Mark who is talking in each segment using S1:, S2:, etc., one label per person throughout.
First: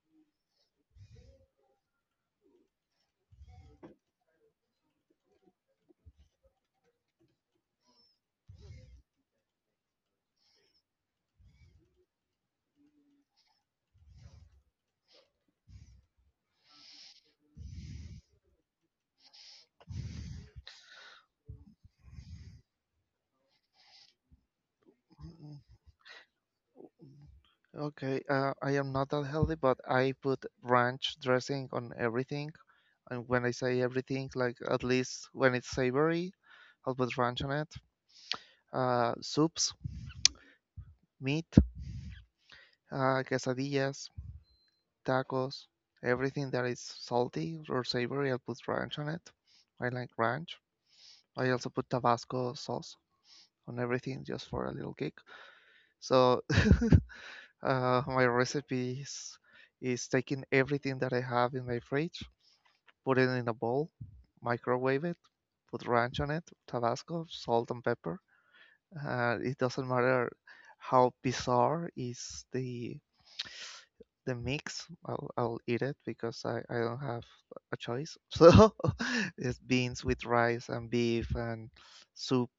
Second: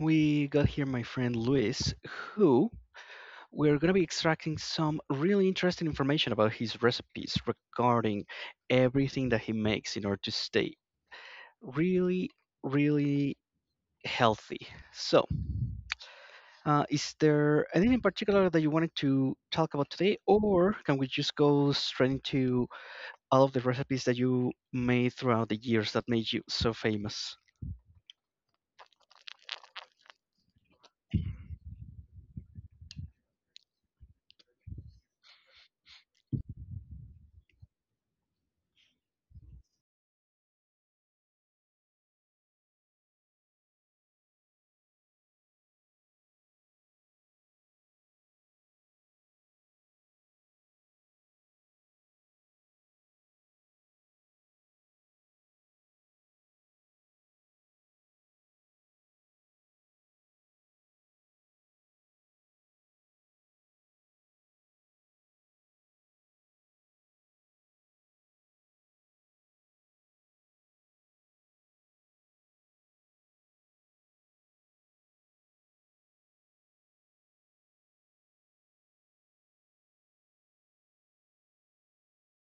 S1: we got here my friend Luis, who we're going to be extracting some really interesting information about his recipes regarding everything that he makes in order to stay really, really healthy. So, is there anything in particular that you wanted to talk about today, or can we just go straight into all of the recipes that you made throughout the
S2: Mm,
S1: years that made you so famous?
S2: Okay, I am not that healthy, but I put ranch dressing on everything. And when I say everything, like at least when it's savory, I'll put ranch on it. Soups, meat, quesadillas, tacos, everything that is salty or savory, I'll put ranch on it. I like ranch. I also put Tabasco sauce on everything just for a little kick. So my recipe is taking everything that I have in my fridge. Put it in a bowl, microwave it, put ranch on it, Tabasco, salt and pepper. It doesn't matter how bizarre is the mix. I'll eat it because I don't have a choice. So it's beans with rice and beef and soup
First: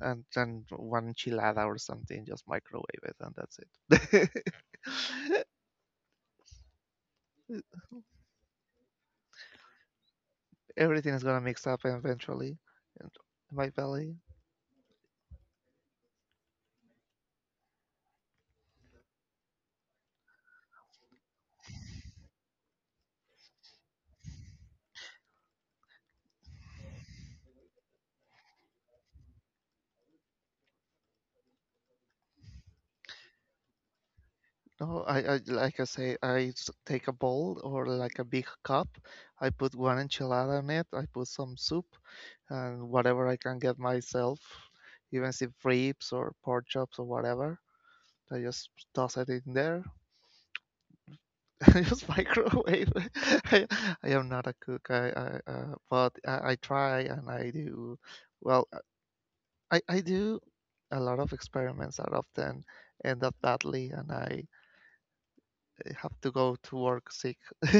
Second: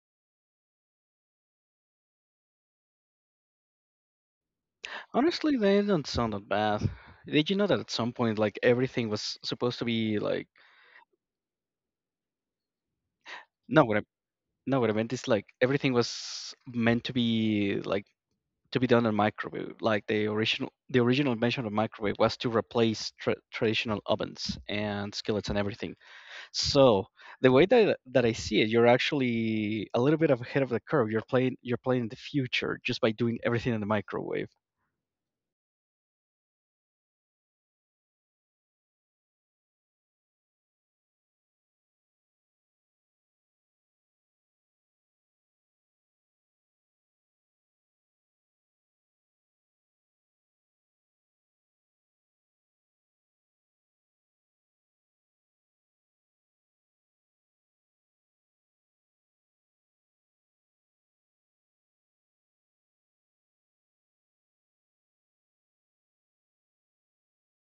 S2: and then one enchilada or something. Just microwave it and that's it.
S1: Honestly, they don't sound that bad. Did you know that at some point, like everything was supposed to be like
S2: Everything is gonna mix up eventually in my
S1: no, what I
S2: belly.
S1: no, what I meant is like everything was meant to be like to be done on microwave. Like the original invention of microwave was to replace traditional ovens and skillets and everything. So the way that I see it, you're actually a little bit ahead of the curve. You're playing in the future just by doing everything in the microwave.
S2: No, I like I say, take a bowl or like a big cup. I put one enchilada in it. I put some soup and whatever I can get myself, even if ribs or pork chops or whatever. I just toss it in there. I just microwave it. I, I am not a cook. I but I try and I do. Well, I do a lot of experiments that often end up badly, and I have to go to work sick.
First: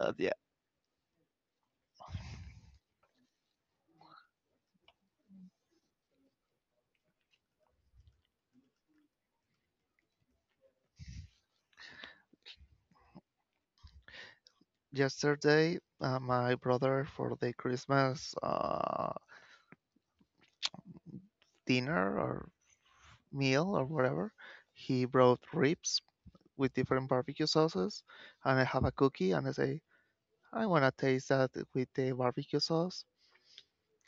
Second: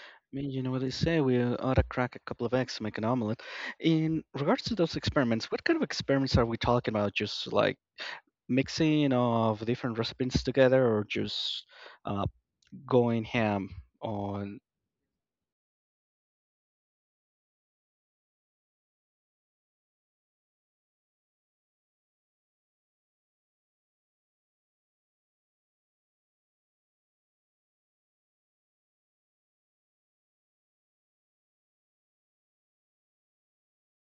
S2: Yeah.
S1: Mean, you know what they say, we ought to crack a couple of eggs to make an omelet. In regards to those experiments, what kind of experiments are we talking about? Just like mixing of different recipes together or just uh, going ham on?
S2: Yesterday my brother for the Christmas dinner or meal or whatever, he brought ribs with different barbecue sauces, and I have a cookie, and I say I want to taste that with the barbecue sauce,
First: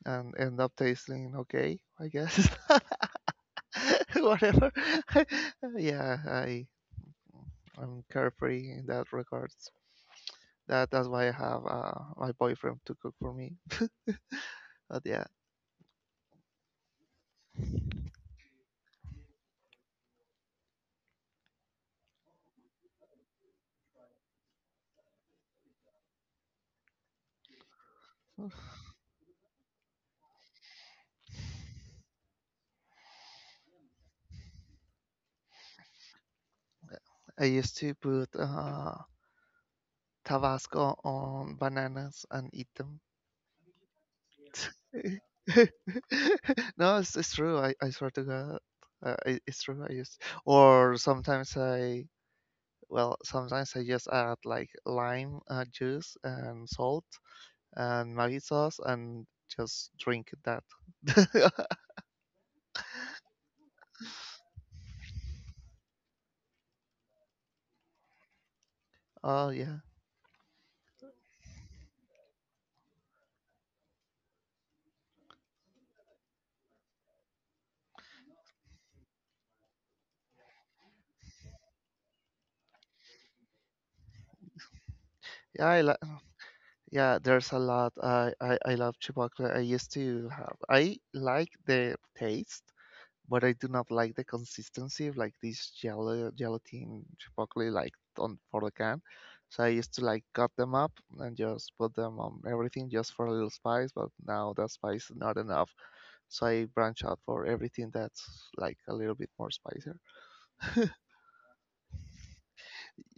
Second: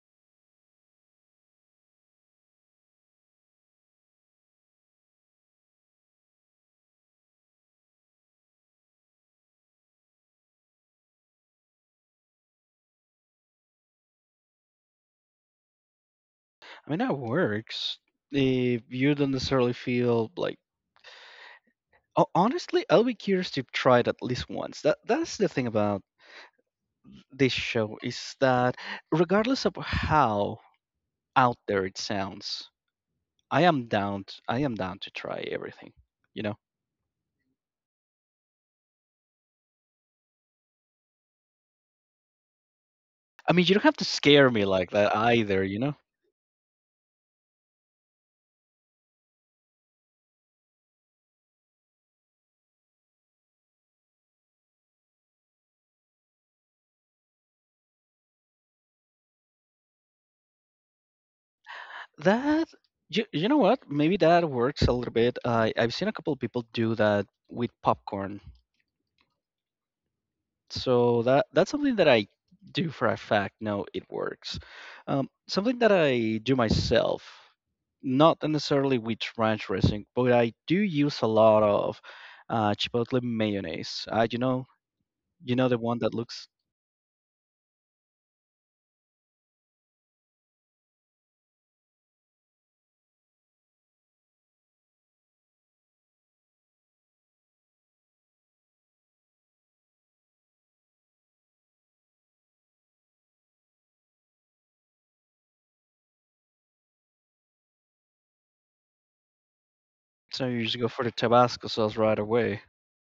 S2: and end up tasting okay, I guess. Whatever. Yeah, I, I'm carefree in that regards. That's why I have my boyfriend to cook for me. But yeah,
S1: I mean, that works if you don't necessarily feel like. Oh, honestly, I'll be curious to try it at least once. That's the thing about this show is that regardless of how out there it sounds, I am down to try everything. You know.
S2: I used to put Tabasco on bananas and eat them.
S1: I mean, you don't have to scare me like that either. You know.
S2: No, it's true. I swear to God, it's true. I used, or sometimes I, well, sometimes I just add like lime juice and salt and Maggi sauce and just drink that.
S1: That you know what? Maybe that works a little bit. I've seen a couple of people do that with popcorn.
S2: Oh yeah,
S1: So that's something that I do for a fact. No, it works. Something that I do myself, not necessarily with ranch dressing, but I do use a lot of chipotle mayonnaise. You
S2: yeah.
S1: know
S2: I
S1: the
S2: like,
S1: one that looks.
S2: yeah. There's a lot. I love chipotle. I used to have. I like the taste, but I do not like the consistency of like this gel gelatin chipotle like on for the can. So I used to like cut them up and just put them on everything just for a little spice, but now that spice is not enough. So I branch out for everything that's like a little bit more spicier.
S1: So you just go for the Tabasco sauce right away.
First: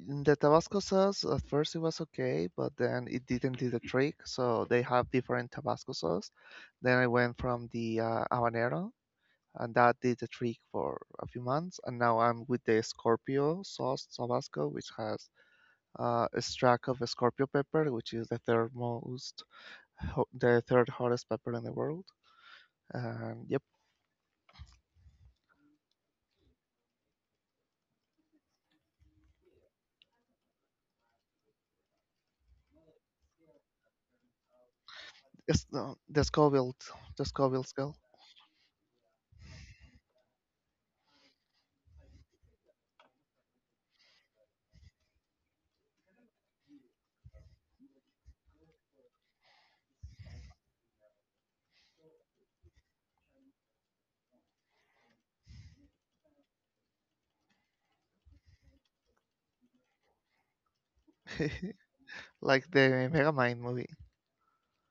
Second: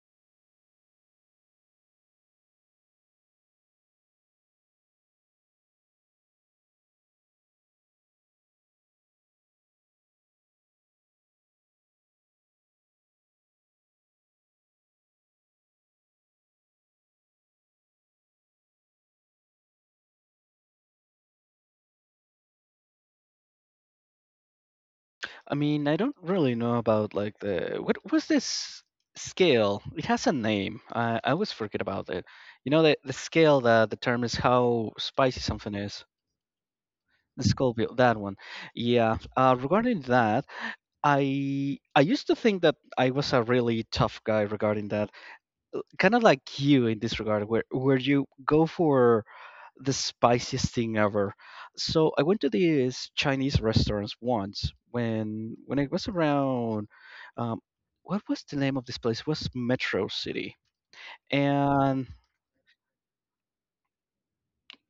S2: In the Tabasco sauce, at first it was okay, but then it didn't do the trick. So they have different Tabasco sauce. Then I went from the habanero, and that did the trick for a few months. And now I'm with the Scorpio sauce Tabasco, which has a extract of Scorpio pepper, which is the third most, the third hottest pepper in the world. And yep,
S1: I mean, I don't really know about like the what was this scale? It has a name. I always forget about it. You know the scale that determines how spicy
S2: it's
S1: something is.
S2: the
S1: The
S2: Scoville scale.
S1: Scorpio, that one. Yeah. Regarding that, I used to think that I was a really tough guy regarding that. Kind of like you in this regard, where you go for the spiciest thing ever. So I went to these Chinese restaurants once when I was around. Um, what was the name of this place? It was Metro City, and
S2: Like the Megamind movie.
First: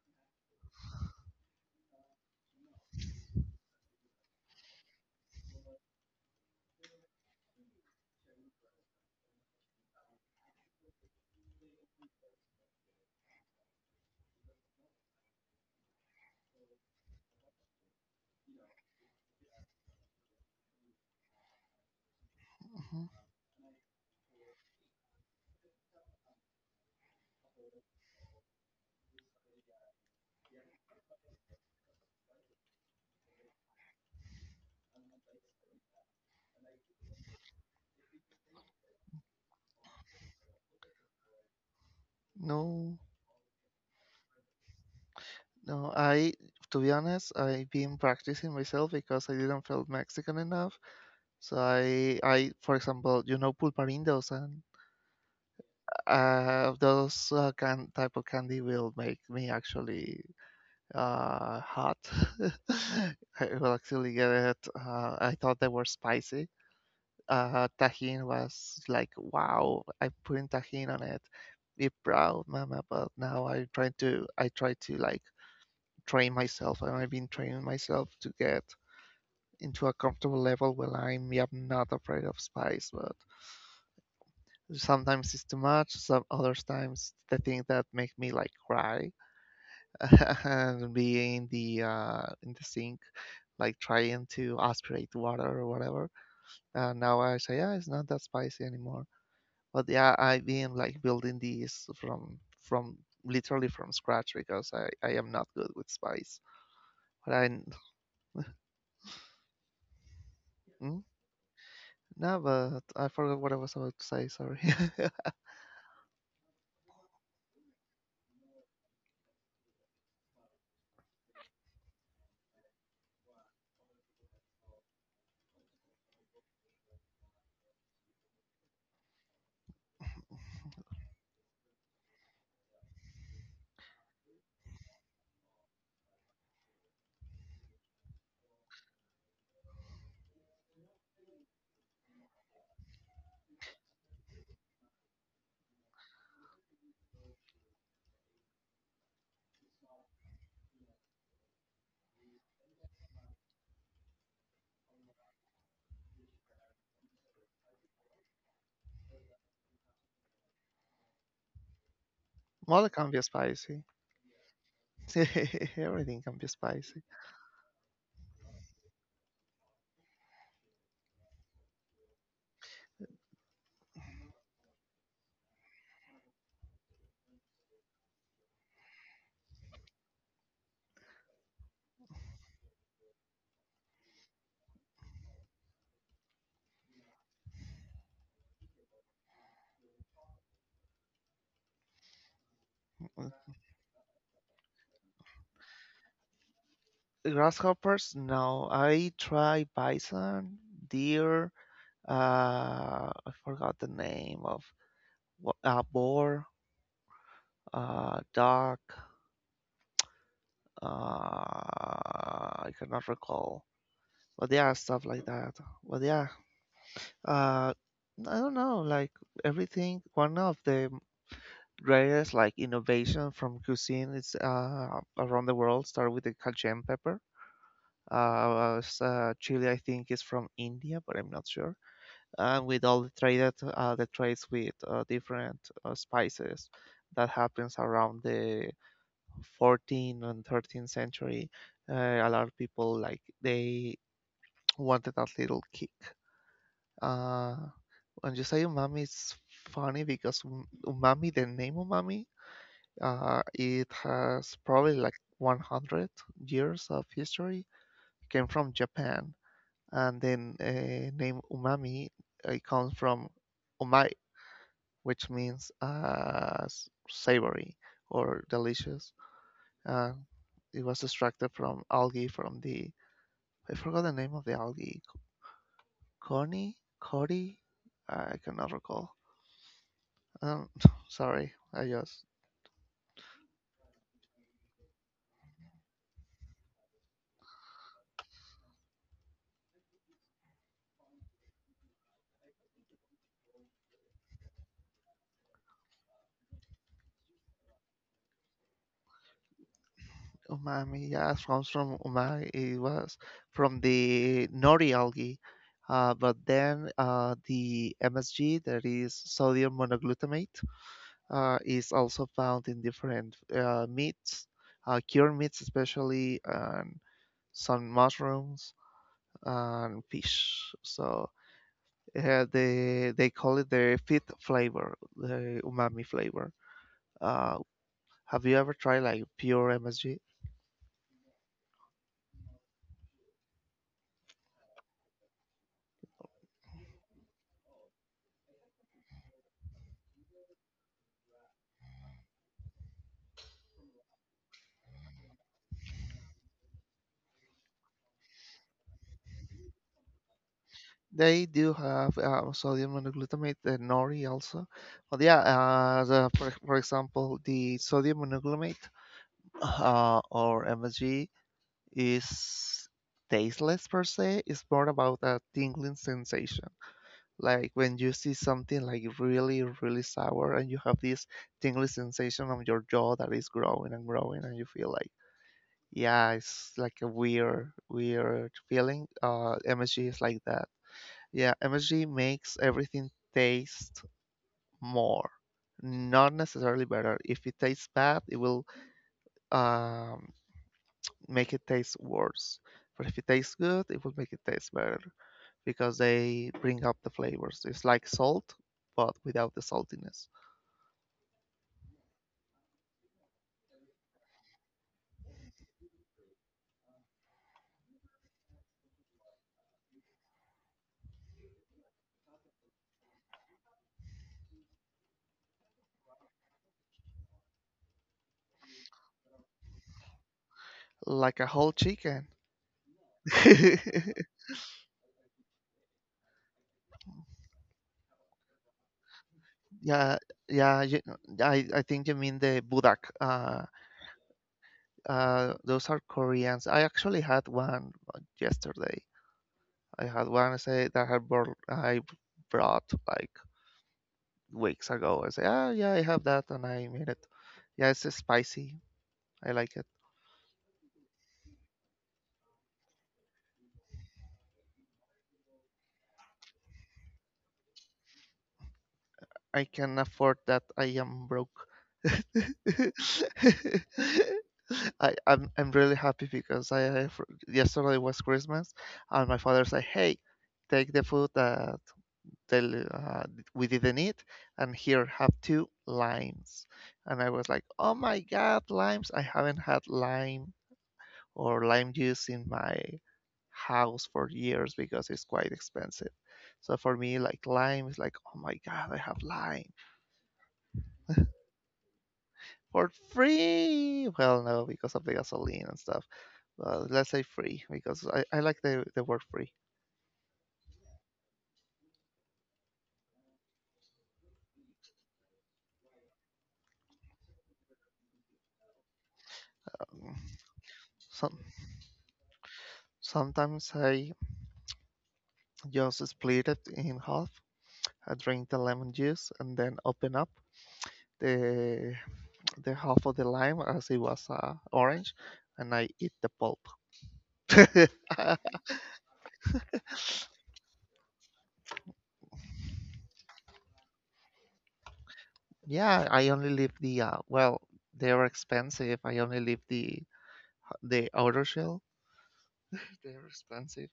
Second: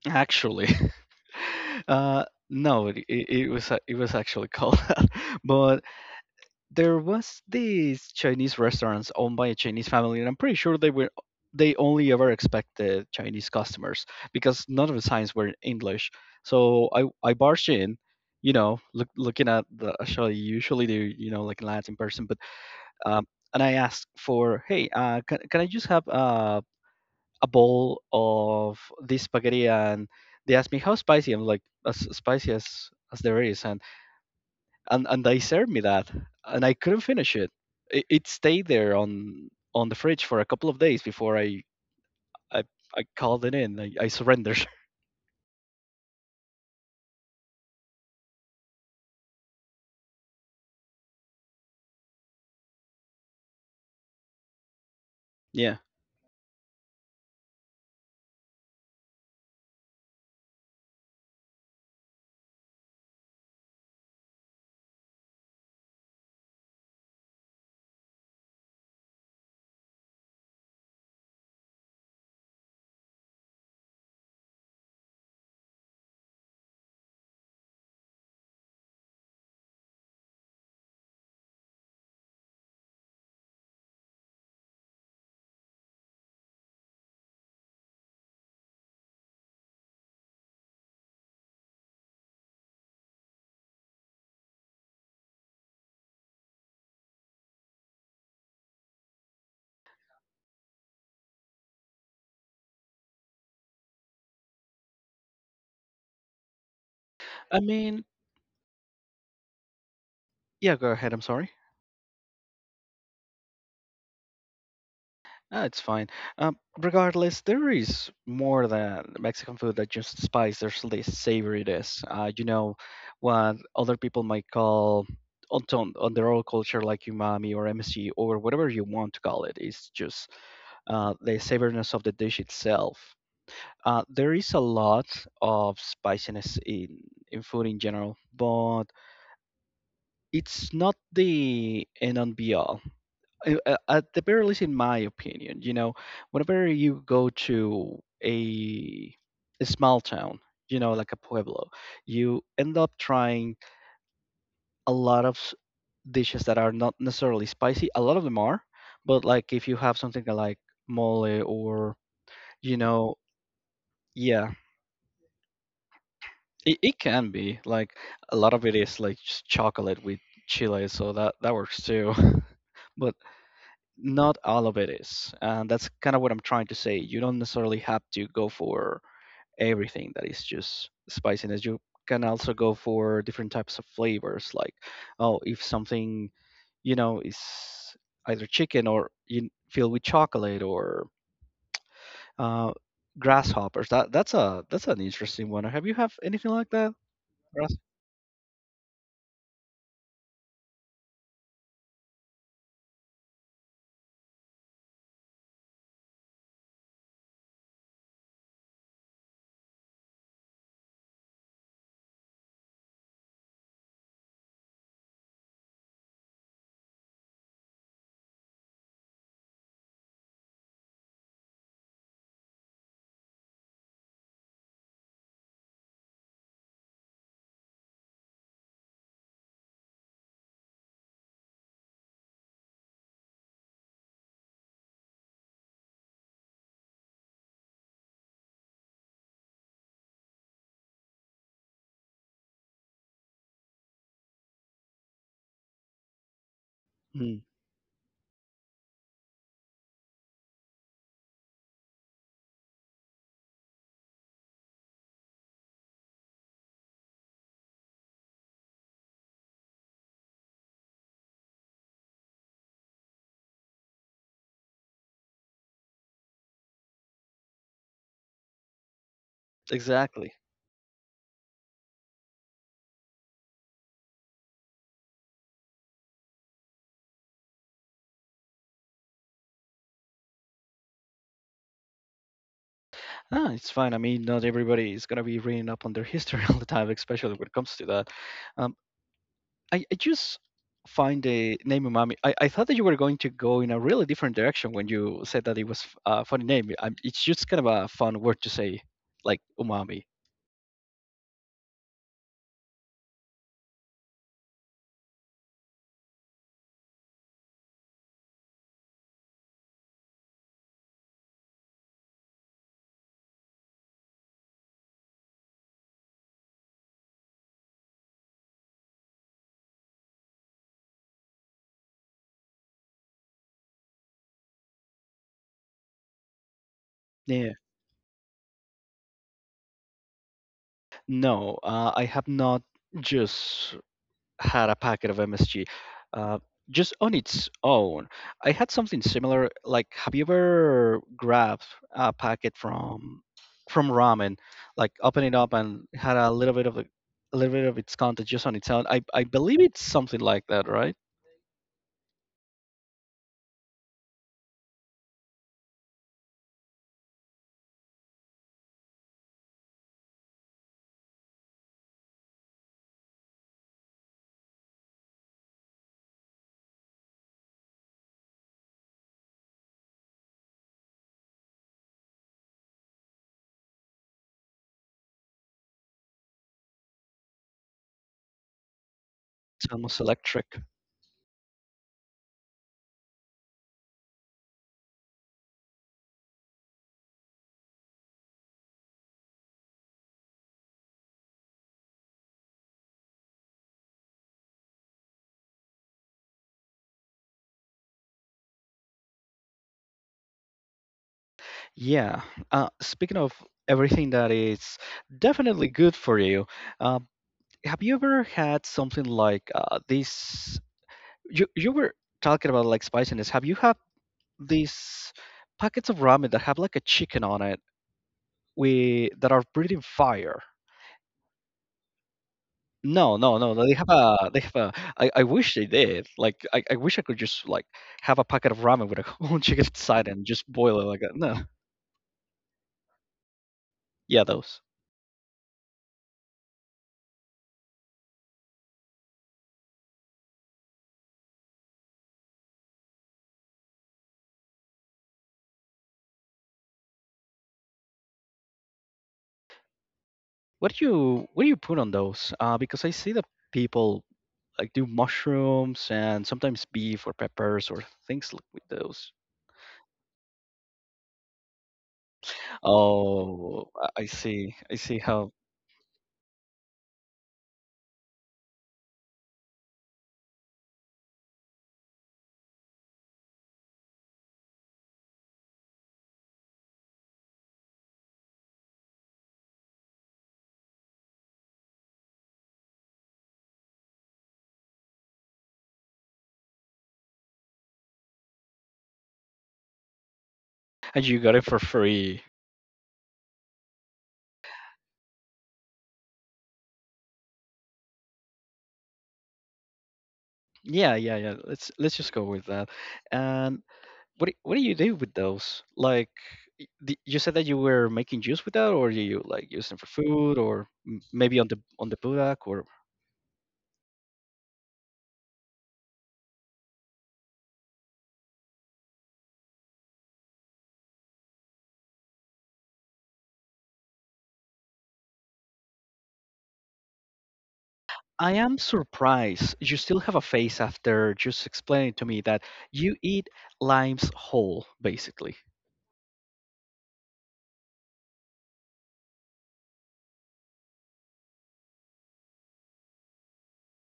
S1: actually, uh, no, it was actually called that, but there was these Chinese restaurants owned by a Chinese family, and I'm pretty sure they only ever expected Chinese customers because none of the signs were in English. So I barged in, you know, looking at the actually usually they you know like Latin person, but
S2: Mhm.
S1: um, and I asked for hey, can I just have a bowl of this spaghetti? And they asked me how spicy. I'm like as spicy as there is, and and they served me that, and I couldn't finish it. It stayed there on the fridge for a couple of days before I,
S2: No,
S1: I called it in. I surrendered.
S2: no, I to be honest, I've been practicing myself because I didn't feel Mexican enough. So I, for example, you know pulparindos, and
S1: Yeah,
S2: uh, those can type of candy will make me actually hot. I will actually get it. I thought they were spicy. Tajin was like, wow, I put in tajin on it. Be proud, mama. But now I'm trying to, I try to like train myself, and I've been training myself to get into a comfortable level where I'm, yeah, not afraid of spice. But sometimes it's too much. Some other times the thing that make me like cry and be in the sink, like trying to aspirate water or whatever. And now I say, yeah, it's not that spicy anymore. But yeah, I've been like building these from literally from scratch because I am not good with spice. But I
S1: I
S2: n-
S1: mean, yeah. Go
S2: hmm?
S1: ahead. I'm sorry.
S2: No, but I forgot what I was about to say. Sorry.
S1: No, it's fine. Regardless, there is more than Mexican food that just spice. There's the savouriness. You know, what other people might call on their own culture, like umami or MSG or whatever you want to call it, is just the savouriness of the dish itself. There is a lot of spiciness in food in general, but it's not the end and be all. At the very least, in my opinion, you know, whenever you go to a small town, you know, like a pueblo, you end up trying a lot of dishes that are not necessarily spicy. A lot of them are, but like if you have something like mole or, you
S2: Mother can
S1: know,
S2: be spicy.
S1: yeah,
S2: Everything can be
S1: it
S2: spicy.
S1: can be like a lot of it is like just chocolate with chili, so that that works too. But not all of it is, and that's kind of what I'm trying to say. You don't necessarily have to go for everything that is just spiciness. You can also go for different types of flavors. Like, oh, if something you know is either chicken or you filled with chocolate or uh, grasshoppers. That's an interesting one. Have you have anything like that? Grass?
S2: Grasshoppers? No, I try bison, deer. Uh, I forgot the name of what, boar, dog. I cannot recall, but yeah, stuff like that. But yeah, I don't know, like everything. One of the greatest like innovation from cuisine is around the world, start with the cayenne pepper. Uh, chili, I think, is from India, but I'm not sure. And with all the traded the trades with different spices that happens around the 14th and 13th century, a lot of people like they wanted that little kick. uh, when you say umami, it's funny because umami, the name umami, it has probably like 100 years of history. It came from Japan. And then name umami, it comes from umai, which means savory or delicious. Uh,
S1: Exactly.
S2: it was extracted from algae from the, I forgot the name of the algae. Corny, Cody, I cannot recall. Um, sorry, I just,
S1: Ah, it's fine. I mean, not everybody is gonna be reading up on their history all the time, especially when it comes to that. Um, I just find the name umami. I thought that you were going to go in a really different direction when you said that it was a funny name. I, it's just kind of a fun word to say, like umami.
S2: umami. Yeah, it comes from umami. It was from the nori algae, but then the MSG, that is sodium monoglutamate, is also found in different meats, cured meats especially, and some mushrooms and fish. So they call it the fifth flavor, the umami flavor.
S1: Yeah.
S2: Uh, have you ever tried like pure MSG?
S1: No, I have not just had a packet of MSG uh, just on its own. I had something similar. Like, have you ever grabbed a packet from ramen, like opened it up and had a little bit of a little bit of its content just on its own? I believe it's something like that, right?
S2: They do have sodium monoglutamate, the nori also, but yeah, for example, the sodium monoglutamate or MSG is tasteless per se. It's more about a tingling sensation. Like when you see something like really, really sour and you have this tingling sensation on your jaw that is growing and growing, and you feel like, yeah, it's like a weird, weird feeling.
S1: It's almost
S2: MSG is like
S1: electric.
S2: that. Yeah, MSG makes everything taste more. Not necessarily better. If it tastes bad, it will um, make it taste worse. But if it tastes good, it will make it taste better because they bring up the flavors. It's like salt, but without the saltiness.
S1: Yeah. Speaking of everything that is definitely good for you, uh, have you ever had something like this? You were talking about like spiciness. Have you had these packets of ramen that have like a chicken on it we that are breathing fire?
S2: Like a whole chicken.
S1: No no no no, they have a I wish they did. Like I wish I could just like have a packet of ramen with a whole chicken inside
S2: Yeah,
S1: and just boil it
S2: yeah.
S1: like
S2: You,
S1: that. No,
S2: I think you mean the budak.
S1: yeah, those.
S2: Those are Koreans. I actually had one yesterday. I had one. I say that I brought like weeks ago. I say, ah, yeah, I have that, and I made it. Yeah, it's spicy. I like it.
S1: What do you what do you put on those because I see that people like do mushrooms and sometimes beef or peppers or things like with those?
S2: I can afford that. I am broke.
S1: Oh, I see
S2: I,
S1: how.
S2: I'm really happy because I have, yesterday was Christmas, and my father said, "Hey, take the food that they, we didn't eat, and here have 2 limes." And I was like, "Oh my God, limes! I haven't had lime or lime juice in my house for years because it's quite expensive." So for me, like lime is like, "Oh my God, I have lime."
S1: And you got it for free.
S2: For free. Well, no, because of the gasoline and stuff. But let's say free because I like the word free.
S1: Yeah, yeah, yeah. Let's just go with that. And what do you do with those? Like, you said that you were making juice with that, or you like use them for
S2: Um,
S1: food, or maybe
S2: some,
S1: on the budak, or
S2: sometimes I just split it in half. I drink the lemon juice and then open up the the half of the lime as it was orange, and I eat the pulp.
S1: I am surprised you still have a face after just explaining to me that you eat limes whole, basically.
S2: Yeah, I only leave the well. They're expensive. I only leave the outer shell. They're expensive.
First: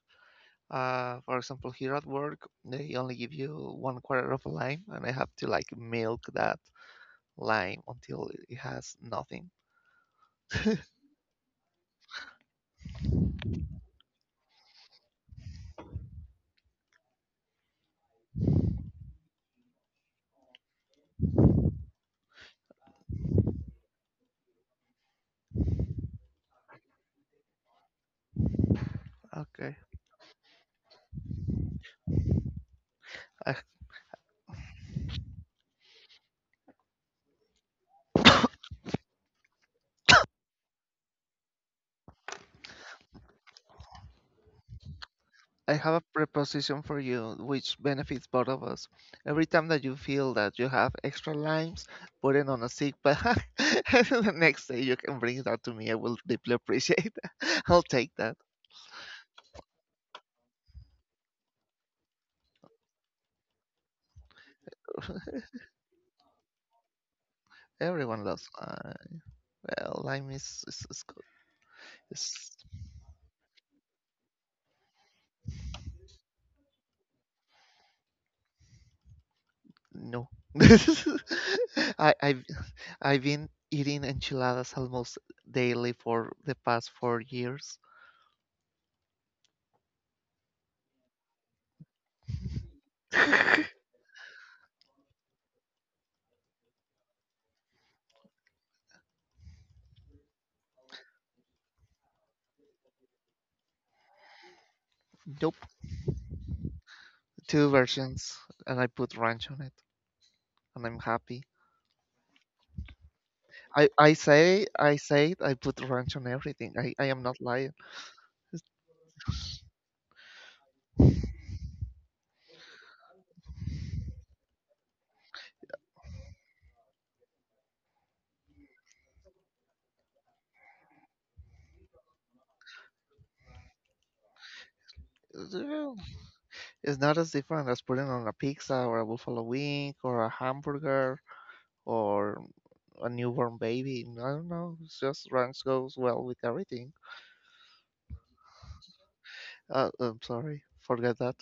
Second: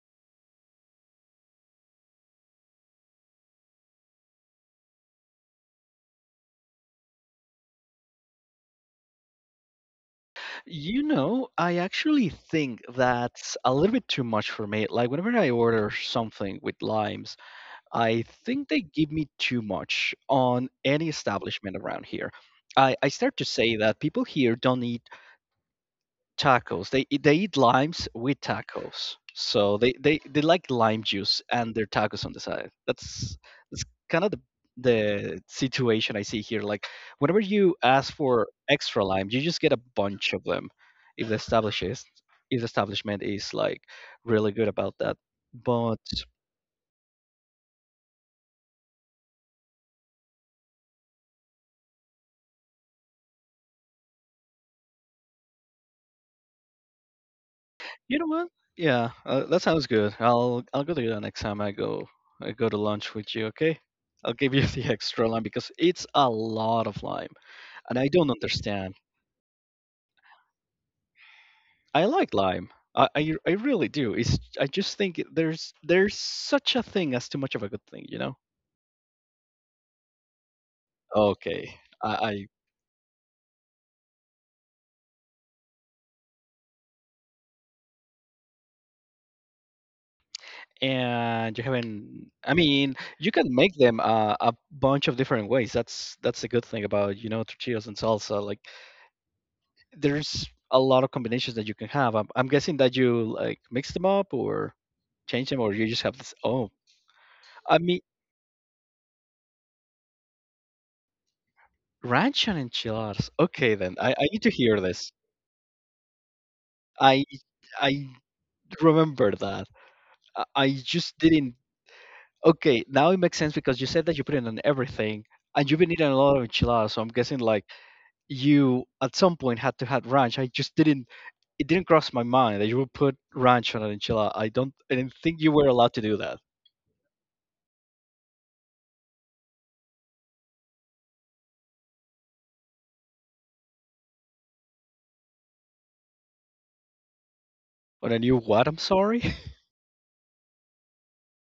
S2: For example, here at work, they only give you one quarter of a lime, and I have to like milk that lime until it has nothing.
S1: You know, I actually think that's a little bit too much for me. Like, whenever I order something with limes. I think they give me too much on any establishment around here. I start to say that people here don't eat tacos. They eat limes with tacos. So
S2: Okay.
S1: they like lime juice and their tacos on the side.
S2: I,
S1: That's kind of the situation I see here. Like whenever you ask for extra lime, you just get a bunch of them if the establishes if the establishment is like really good about that.
S2: I have
S1: But.
S2: a preposition for you which benefits both of us. Every time that you feel that you have extra limes, put it on a sick bag. The next day you can bring that to me. I will deeply appreciate that. I'll take
S1: You know
S2: that.
S1: what? Yeah, that sounds good. I'll go to you next time I go to lunch with you. Okay, I'll give you the extra lime because it's a lot of lime, and I
S2: Everyone
S1: don't
S2: loves
S1: understand.
S2: lime. Well, lime is good.
S1: I like
S2: It's
S1: lime. I really do. It's I just think there's such a thing as too much of a good thing. You know?
S2: no.
S1: Okay.
S2: I
S1: I
S2: I've been eating enchiladas almost daily for the past 4 years.
S1: and you haven't. I mean, you can make them a bunch of different ways. That's the good thing about you know tortillas and salsa. Like there's a lot of combinations that you can have. I'm guessing that you like mix them up or change
S2: Nope.
S1: them, or you just have this. Oh,
S2: Two
S1: I mean,
S2: versions, and I put ranch on it, and I'm happy.
S1: ranch and enchiladas. Okay, then I need to hear this.
S2: I put ranch on everything. I am
S1: I
S2: not lying.
S1: I remember that. I just didn't. Okay, now it makes sense because you said that you put it on everything, and you've been eating a lot of enchiladas. So I'm guessing like you at some point had to have ranch. I just didn't. It didn't cross my mind that you would put ranch on an enchilada. I don't. I didn't think you were allowed
S2: Yeah,
S1: to do that.
S2: it's not as different as putting on a pizza or a buffalo wing or a hamburger or a newborn baby. I don't know. It's just ranch goes well with everything.
S1: On a new what? I'm sorry.
S2: Oh, I'm sorry, forget that.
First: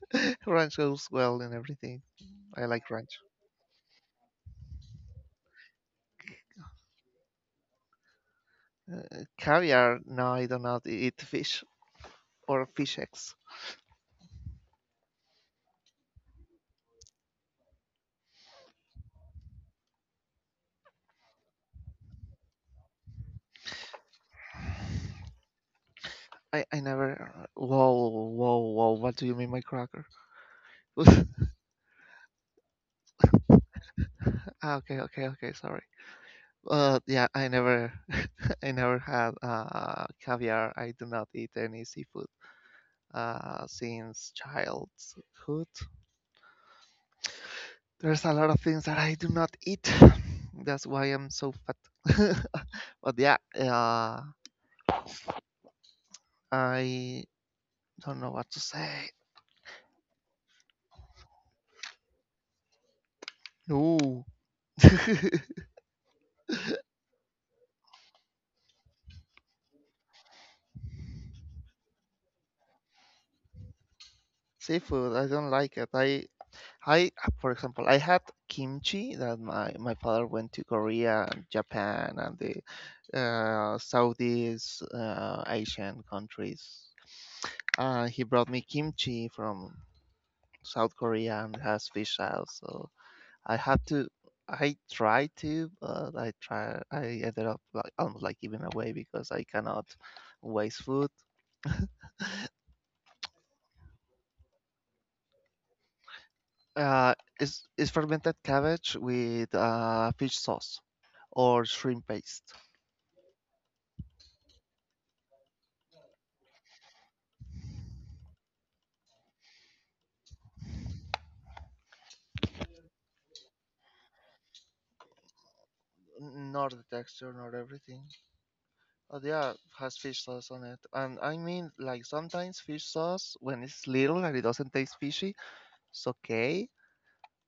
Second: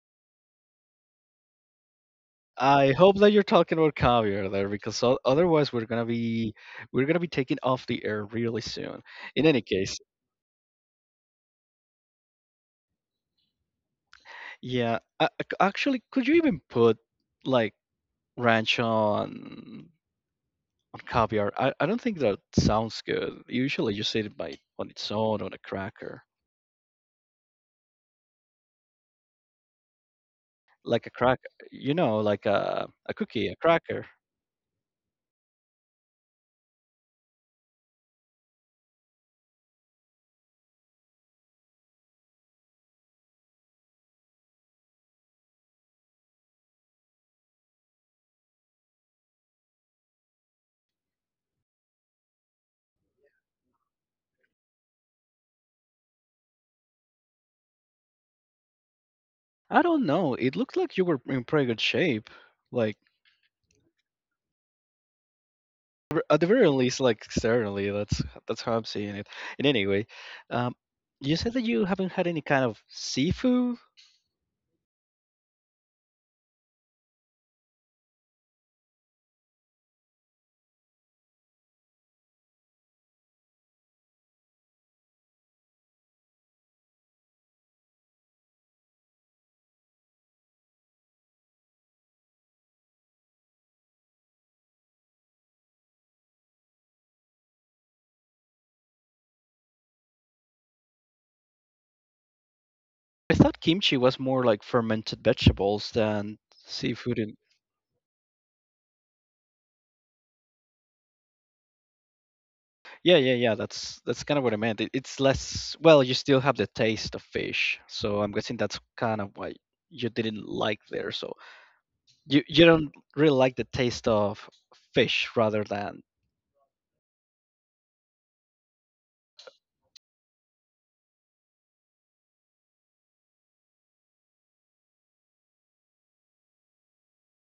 S2: Ranch goes well in everything. I like
S1: I hope
S2: ranch.
S1: that you're talking about caviar there, because otherwise we're gonna be taking off the air really soon. In any case,
S2: Caviar? No, I do not eat fish or fish eggs.
S1: yeah. Actually, could you even put like ranch on caviar? I don't think that sounds good. Usually you just eat it by on its own on a cracker.
S2: I never. Whoa, whoa, whoa! What do you mean by cracker?
S1: Like a crack like a cookie, a cracker.
S2: Ah, okay, okay, okay. Sorry. Yeah, I never, I never had caviar. I do not eat any seafood since childhood. There's a lot of things that I do not eat. That's why I'm so fat. But yeah, I don't know what to say.
S1: I don't know. It looked like you were in pretty good shape. Like
S2: No.
S1: at the very least, like externally, that's how I'm seeing it. And anyway, um, you said that you haven't had any kind of seafood.
S2: Seafood, I don't like it. I, for example, I had kimchi that my father went to Korea and Japan and the Southeast Asian countries. He brought me kimchi from South Korea and has fish sauce. So. I have to. I try to, but I try. I ended up like almost like giving away because I cannot waste food.
S1: I thought kimchi was more like fermented vegetables than
S2: Uh,
S1: seafood.
S2: it's fermented cabbage with fish sauce or shrimp paste.
S1: Yeah, yeah, yeah. That's kind of what I meant. It's less. Well, you still have the taste of fish, so I'm guessing that's kind of why you didn't like there. So you don't really like the taste of fish, rather than.
S2: Not the texture, not everything. Oh yeah, has fish sauce on it. And I mean, like sometimes fish sauce when it's little and it doesn't taste fishy, it's okay.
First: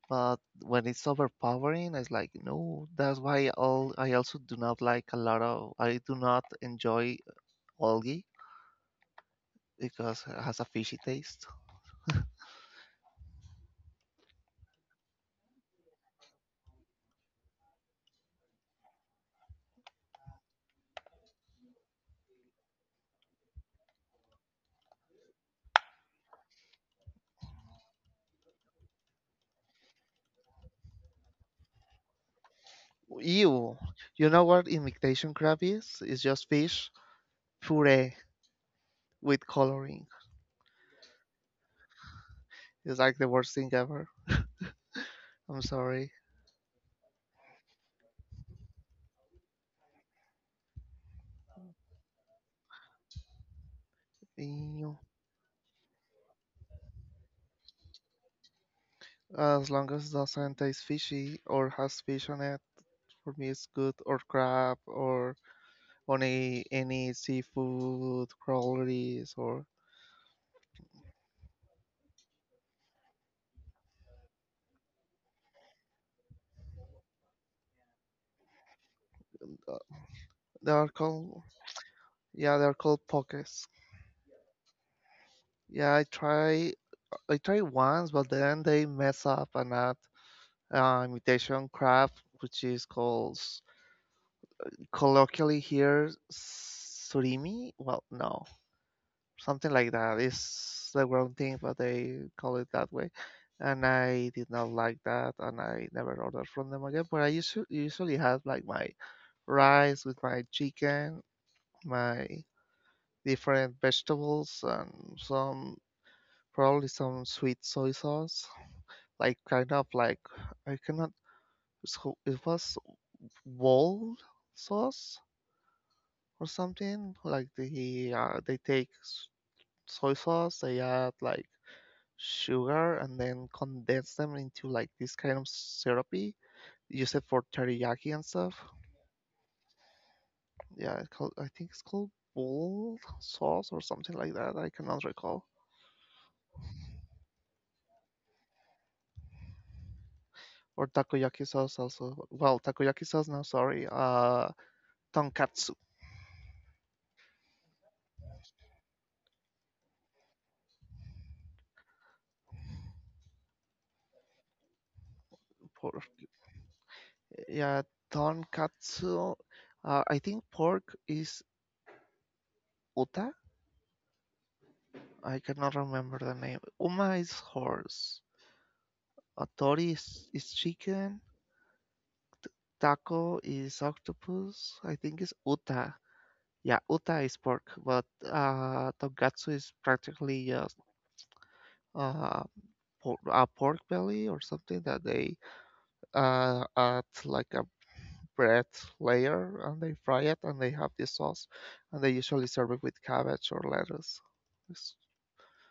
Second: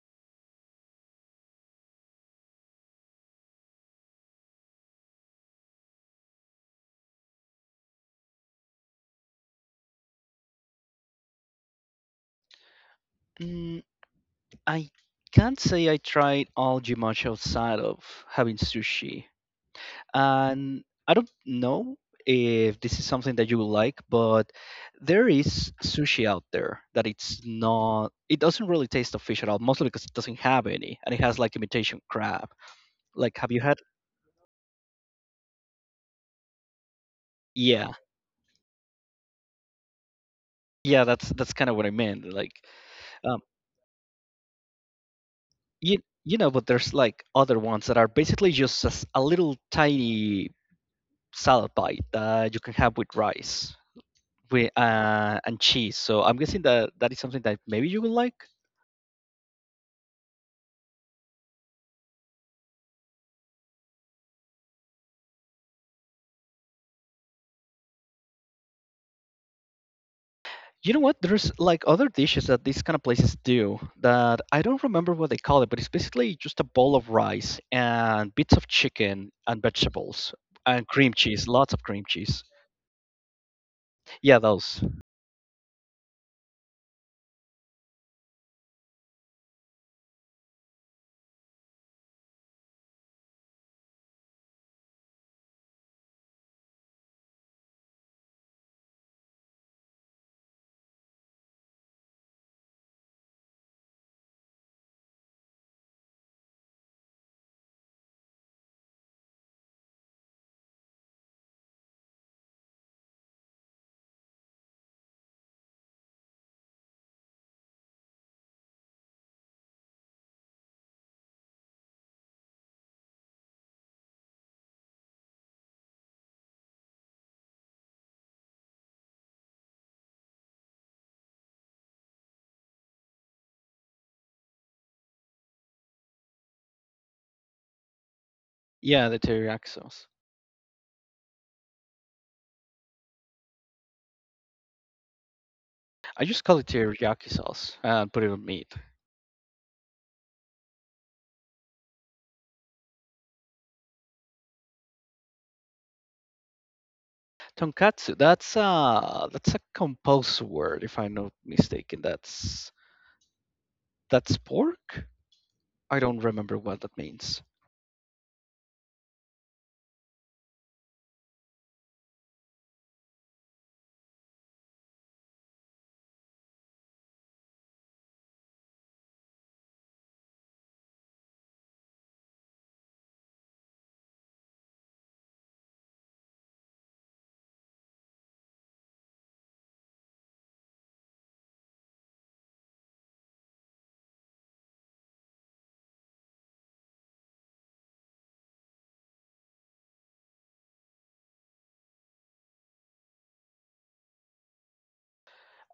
S2: But when it's overpowering, it's like no. That's why all I also do not like a lot of. I do not enjoy algae because it has a fishy taste.
S1: Mm, I can't say I tried all much outside of having sushi. And I don't know if this is something that you will like, but there is sushi out there that it's not, it doesn't really taste of fish at all, mostly because it doesn't have any, and it has like imitation crab. Like, have you had?
S2: Ew! You know what imitation crab is? It's just fish
S1: Yeah,
S2: puree with coloring.
S1: yeah, that's kind of what I meant. Like,
S2: It's like the
S1: um,
S2: worst thing ever. I'm
S1: you
S2: sorry.
S1: you know, but there's like other ones that are basically just a little tiny salad bite that you can have with rice. With,
S2: Ew.
S1: and cheese. So I'm guessing that that is something that maybe you will like.
S2: As long as it doesn't taste fishy or has fish on it, for me it's good. Or crab, or on a, any seafood crawlies, or
S1: You know what? There's like other dishes that these kind of places do that I don't remember what they call it, but it's basically just a bowl of rice and bits of chicken and vegetables
S2: they
S1: and
S2: are
S1: cream
S2: called,
S1: cheese, lots of cream cheese.
S2: yeah, they're called pokés.
S1: Yeah, those.
S2: Yeah, I tried once, but then they mess up and add imitation crab, which is called colloquially here surimi. Well, no, something like that. It's the wrong thing, but they call it that way. And I did not like that, and I never ordered from them again. But I usually have like my rice with my chicken, my different vegetables and some probably some sweet soy sauce, like kind of like I cannot. So it was bowl sauce or something. Like they take soy sauce, they add like sugar, and then condense them into like this kind of syrupy. Use it for teriyaki and stuff.
S1: Yeah, the teriyaki sauce.
S2: Yeah, it's called, I think it's called bowl sauce or something like that. I cannot recall.
S1: I just call it teriyaki sauce and put it on meat.
S2: Or takoyaki sauce also. Well, takoyaki sauce now. Sorry. Tonkatsu
S1: Tonkatsu, that's a composed word if I'm not mistaken. That's pork? I
S2: for.
S1: don't remember what that means.
S2: Yeah, tonkatsu. I think pork is uta. I cannot remember the name. Uma is horse. Tori is chicken. Taco is octopus. I think it's uta. Yeah, uta is pork, but tonkatsu is practically just uh, a pork belly or something that they add like a bread layer and they fry it and they have this sauce and they usually serve it with cabbage or lettuce. Yes.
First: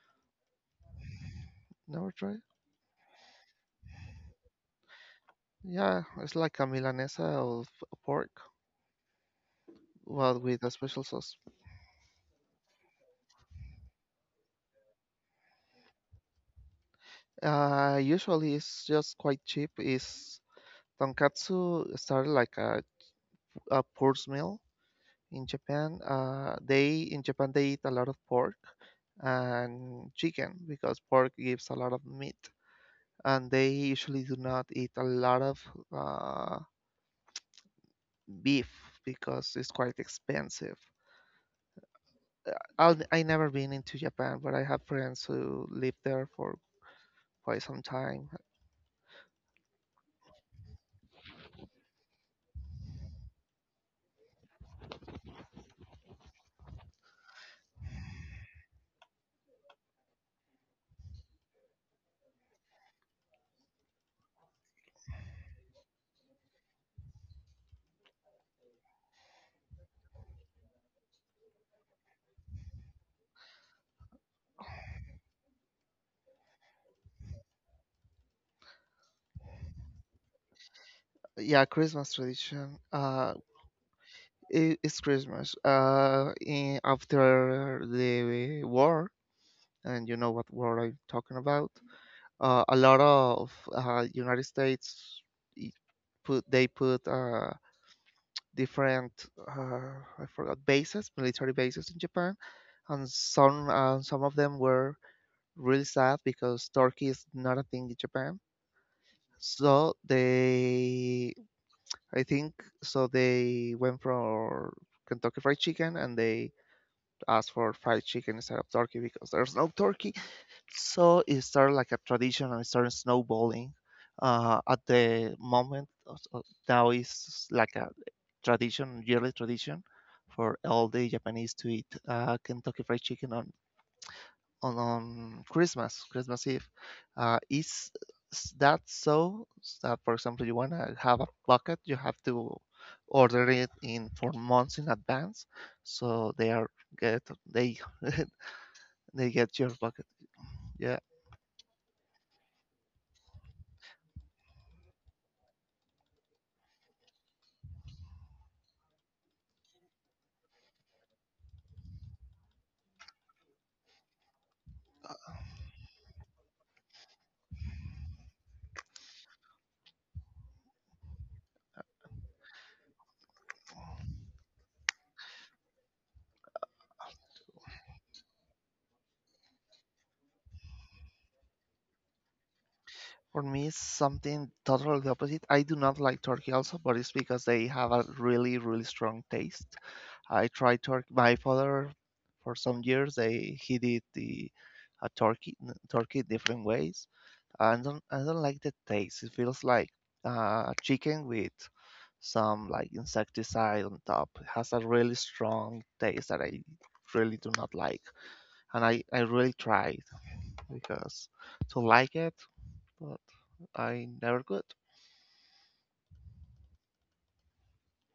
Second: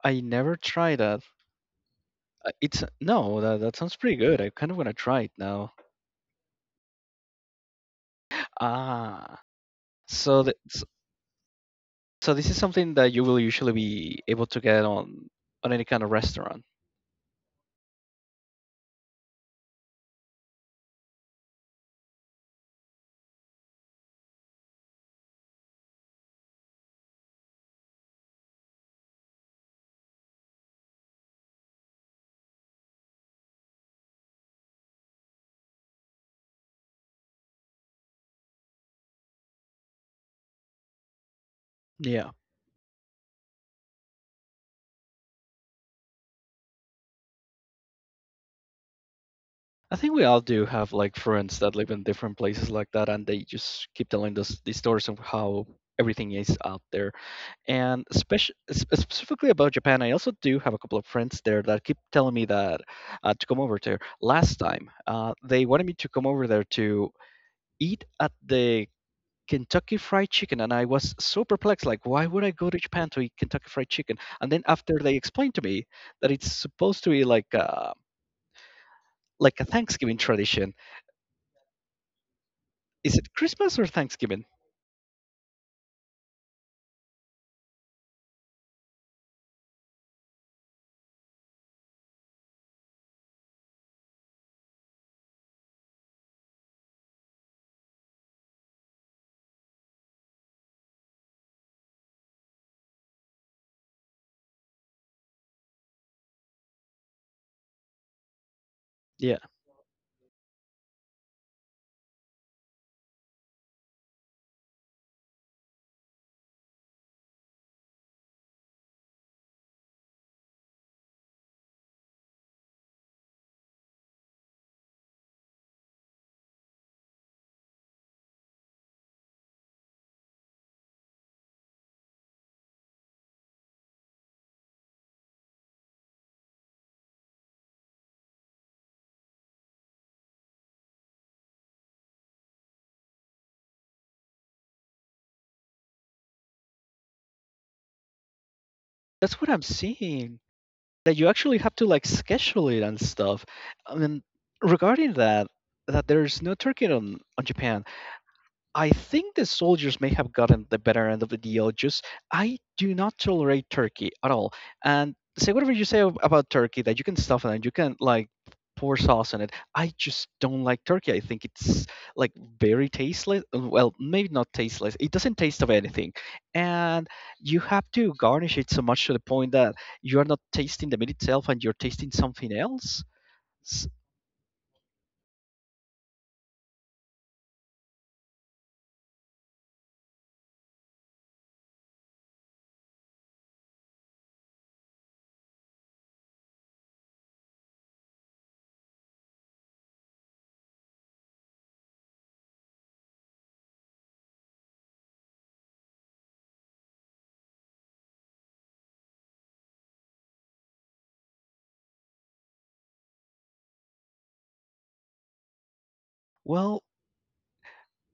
S1: I never tried that.
S2: Never tried?
S1: It's no, that, that sounds pretty good. I kind of want to try it now.
S2: Yeah, it's like a milanesa of pork,
S1: Ah,
S2: but
S1: so that
S2: with a
S1: s-
S2: special sauce.
S1: so this is something that you will usually be able to get on any kind of restaurant.
S2: Usually it's just quite cheap. Is tonkatsu started like a poor's meal in Japan. They In Japan they eat a lot of pork and chicken because pork gives a lot of meat, and they usually do not eat a lot of uh, beef because it's quite expensive.
S1: Yeah,
S2: I never been into Japan, but I have friends who live there for quite some time.
S1: I think we all do have like friends that live in different places like that, and they just keep telling us the stories of how everything is out there. And especially specifically about Japan, I also do have a couple of friends there that keep telling me that to come over there. Last time, they wanted me to come over there to eat at the Kentucky Fried Chicken, and I was so perplexed, like, why would I go to Japan to eat Kentucky Fried Chicken? And then after they explained to me that it's supposed to be like like a Thanksgiving tradition.
S2: Yeah, Christmas tradition.
S1: Is
S2: Uh,
S1: it Christmas or Thanksgiving?
S2: it, it's Christmas. After the war, and you know what war I'm talking about. A lot of United States i- put different I forgot bases, military bases in Japan, and some of them were really sad because Turkey is not a thing in Japan.
S1: Yeah,
S2: So they I think so. They went for Kentucky Fried Chicken and they asked for fried chicken instead of turkey because there's no turkey. So it started like a tradition and it started snowballing. Uh, at the moment, uh, uh, Now it's like a tradition, yearly tradition for all the Japanese to eat Kentucky Fried Chicken on Christmas, Christmas Eve. Uh, is that so? That, for example, you wanna have a bucket, you have to order it in for months in advance, so they are get they they
S1: that's what
S2: get
S1: I'm
S2: your bucket.
S1: seeing.
S2: Yeah.
S1: That you actually have to like schedule it and stuff. I mean, regarding that, that there's no turkey on Japan. I think the soldiers may have gotten the better end of the deal. Just I do not tolerate Turkey at all. And say whatever you say about Turkey that you can stuff it and you can like pour sauce on it. I just don't like Turkey. I think it's like very tasteless. Well, maybe not tasteless. It doesn't taste of anything, and you have to garnish it so much to the point that you are not tasting the meat itself and you're tasting something else.
S2: For me, it's
S1: S-
S2: something totally the opposite. I do not like turkey also, but it's because they have a really, really strong taste. I tried turkey. My father, for some years, they he did the uh, turkey turkey different ways. I don't like the taste. It feels like chicken with some like insecticide on top. It has a really strong taste that I really do not like, and I really tried because to like it, but I never could.
S1: Well,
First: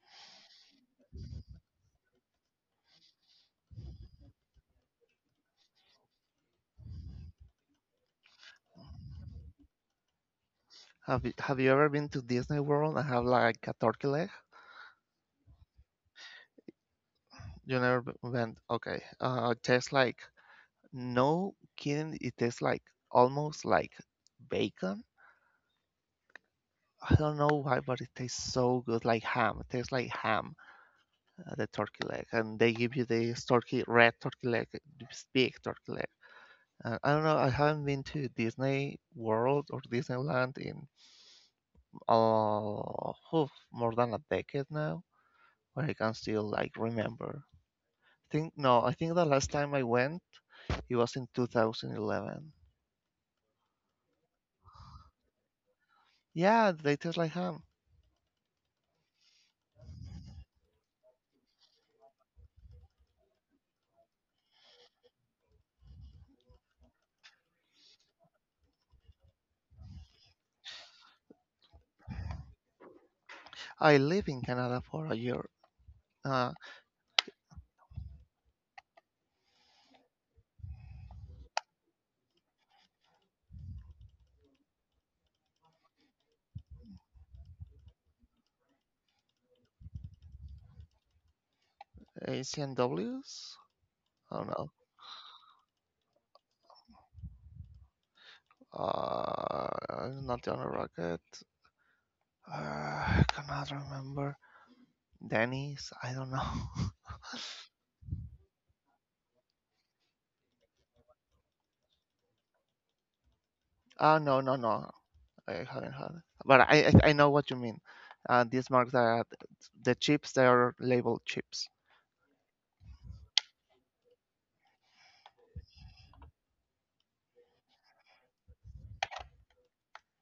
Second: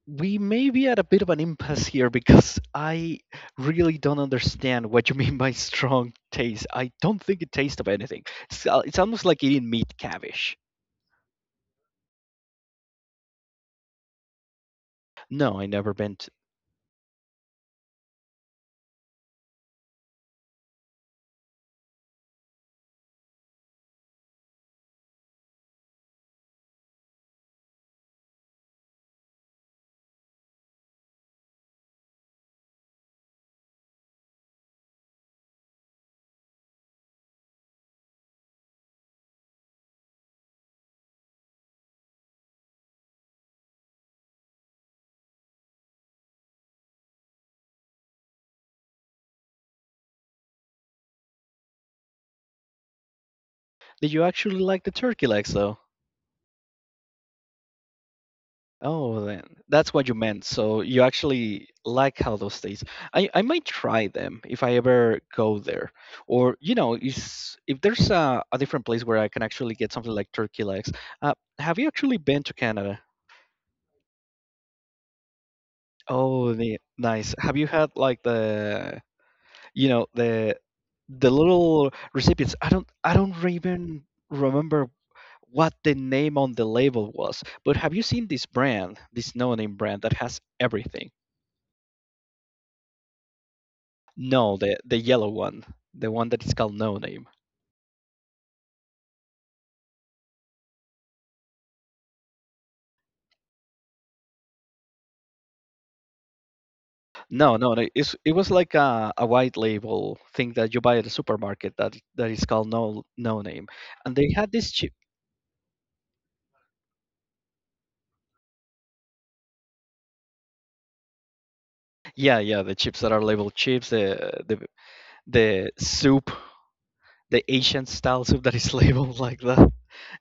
S1: we may be at a bit of an impasse here because I really don't understand what you mean by strong taste. I don't think it tastes of anything. It's almost like eating meat cavish.
S2: Have you ever been to Disney World and have like a turkey leg?
S1: No, I never meant.
S2: You never went. Okay, it tastes like no kidding. It tastes like almost like bacon. I don't know why, but it tastes so good, like ham. It tastes like ham, the turkey leg, and they give you this turkey, red turkey leg, this big turkey leg. I don't know. I haven't been to Disney World or Disneyland in more than a decade now, where I can still like remember. I think no, I think the last time I went, it was in 2011.
S1: Did you actually like the turkey legs though?
S2: Yeah, they taste like ham.
S1: Oh, then that's what you meant. So you actually like how those taste. I might try them if I ever go there, or you know, is if there's a different place where I can actually get something like turkey legs. Have you actually been to Canada?
S2: I lived in Canada for a year. Uh,
S1: Oh, nice. Have you had like the, you know, the little recipients? I don't even remember what the name on the label was. But have you seen this brand, this no name brand that has everything?
S2: ACNWs? I don't
S1: No,
S2: know.
S1: the yellow one, the one that is called no name.
S2: Not Johnny Rocket. I cannot remember. Denny's. I don't know.
S1: No, no, no, it's it was like a white label thing that you buy at the supermarket that that is called no name. And
S2: Ah,
S1: they
S2: no,
S1: had
S2: no,
S1: this
S2: no.
S1: chip.
S2: I haven't had it. But I know what you mean. These marks are the chips. They are labeled chips.
S1: Yeah, yeah, the chips that are labeled chips, the soup the Asian style soup that is labeled like that.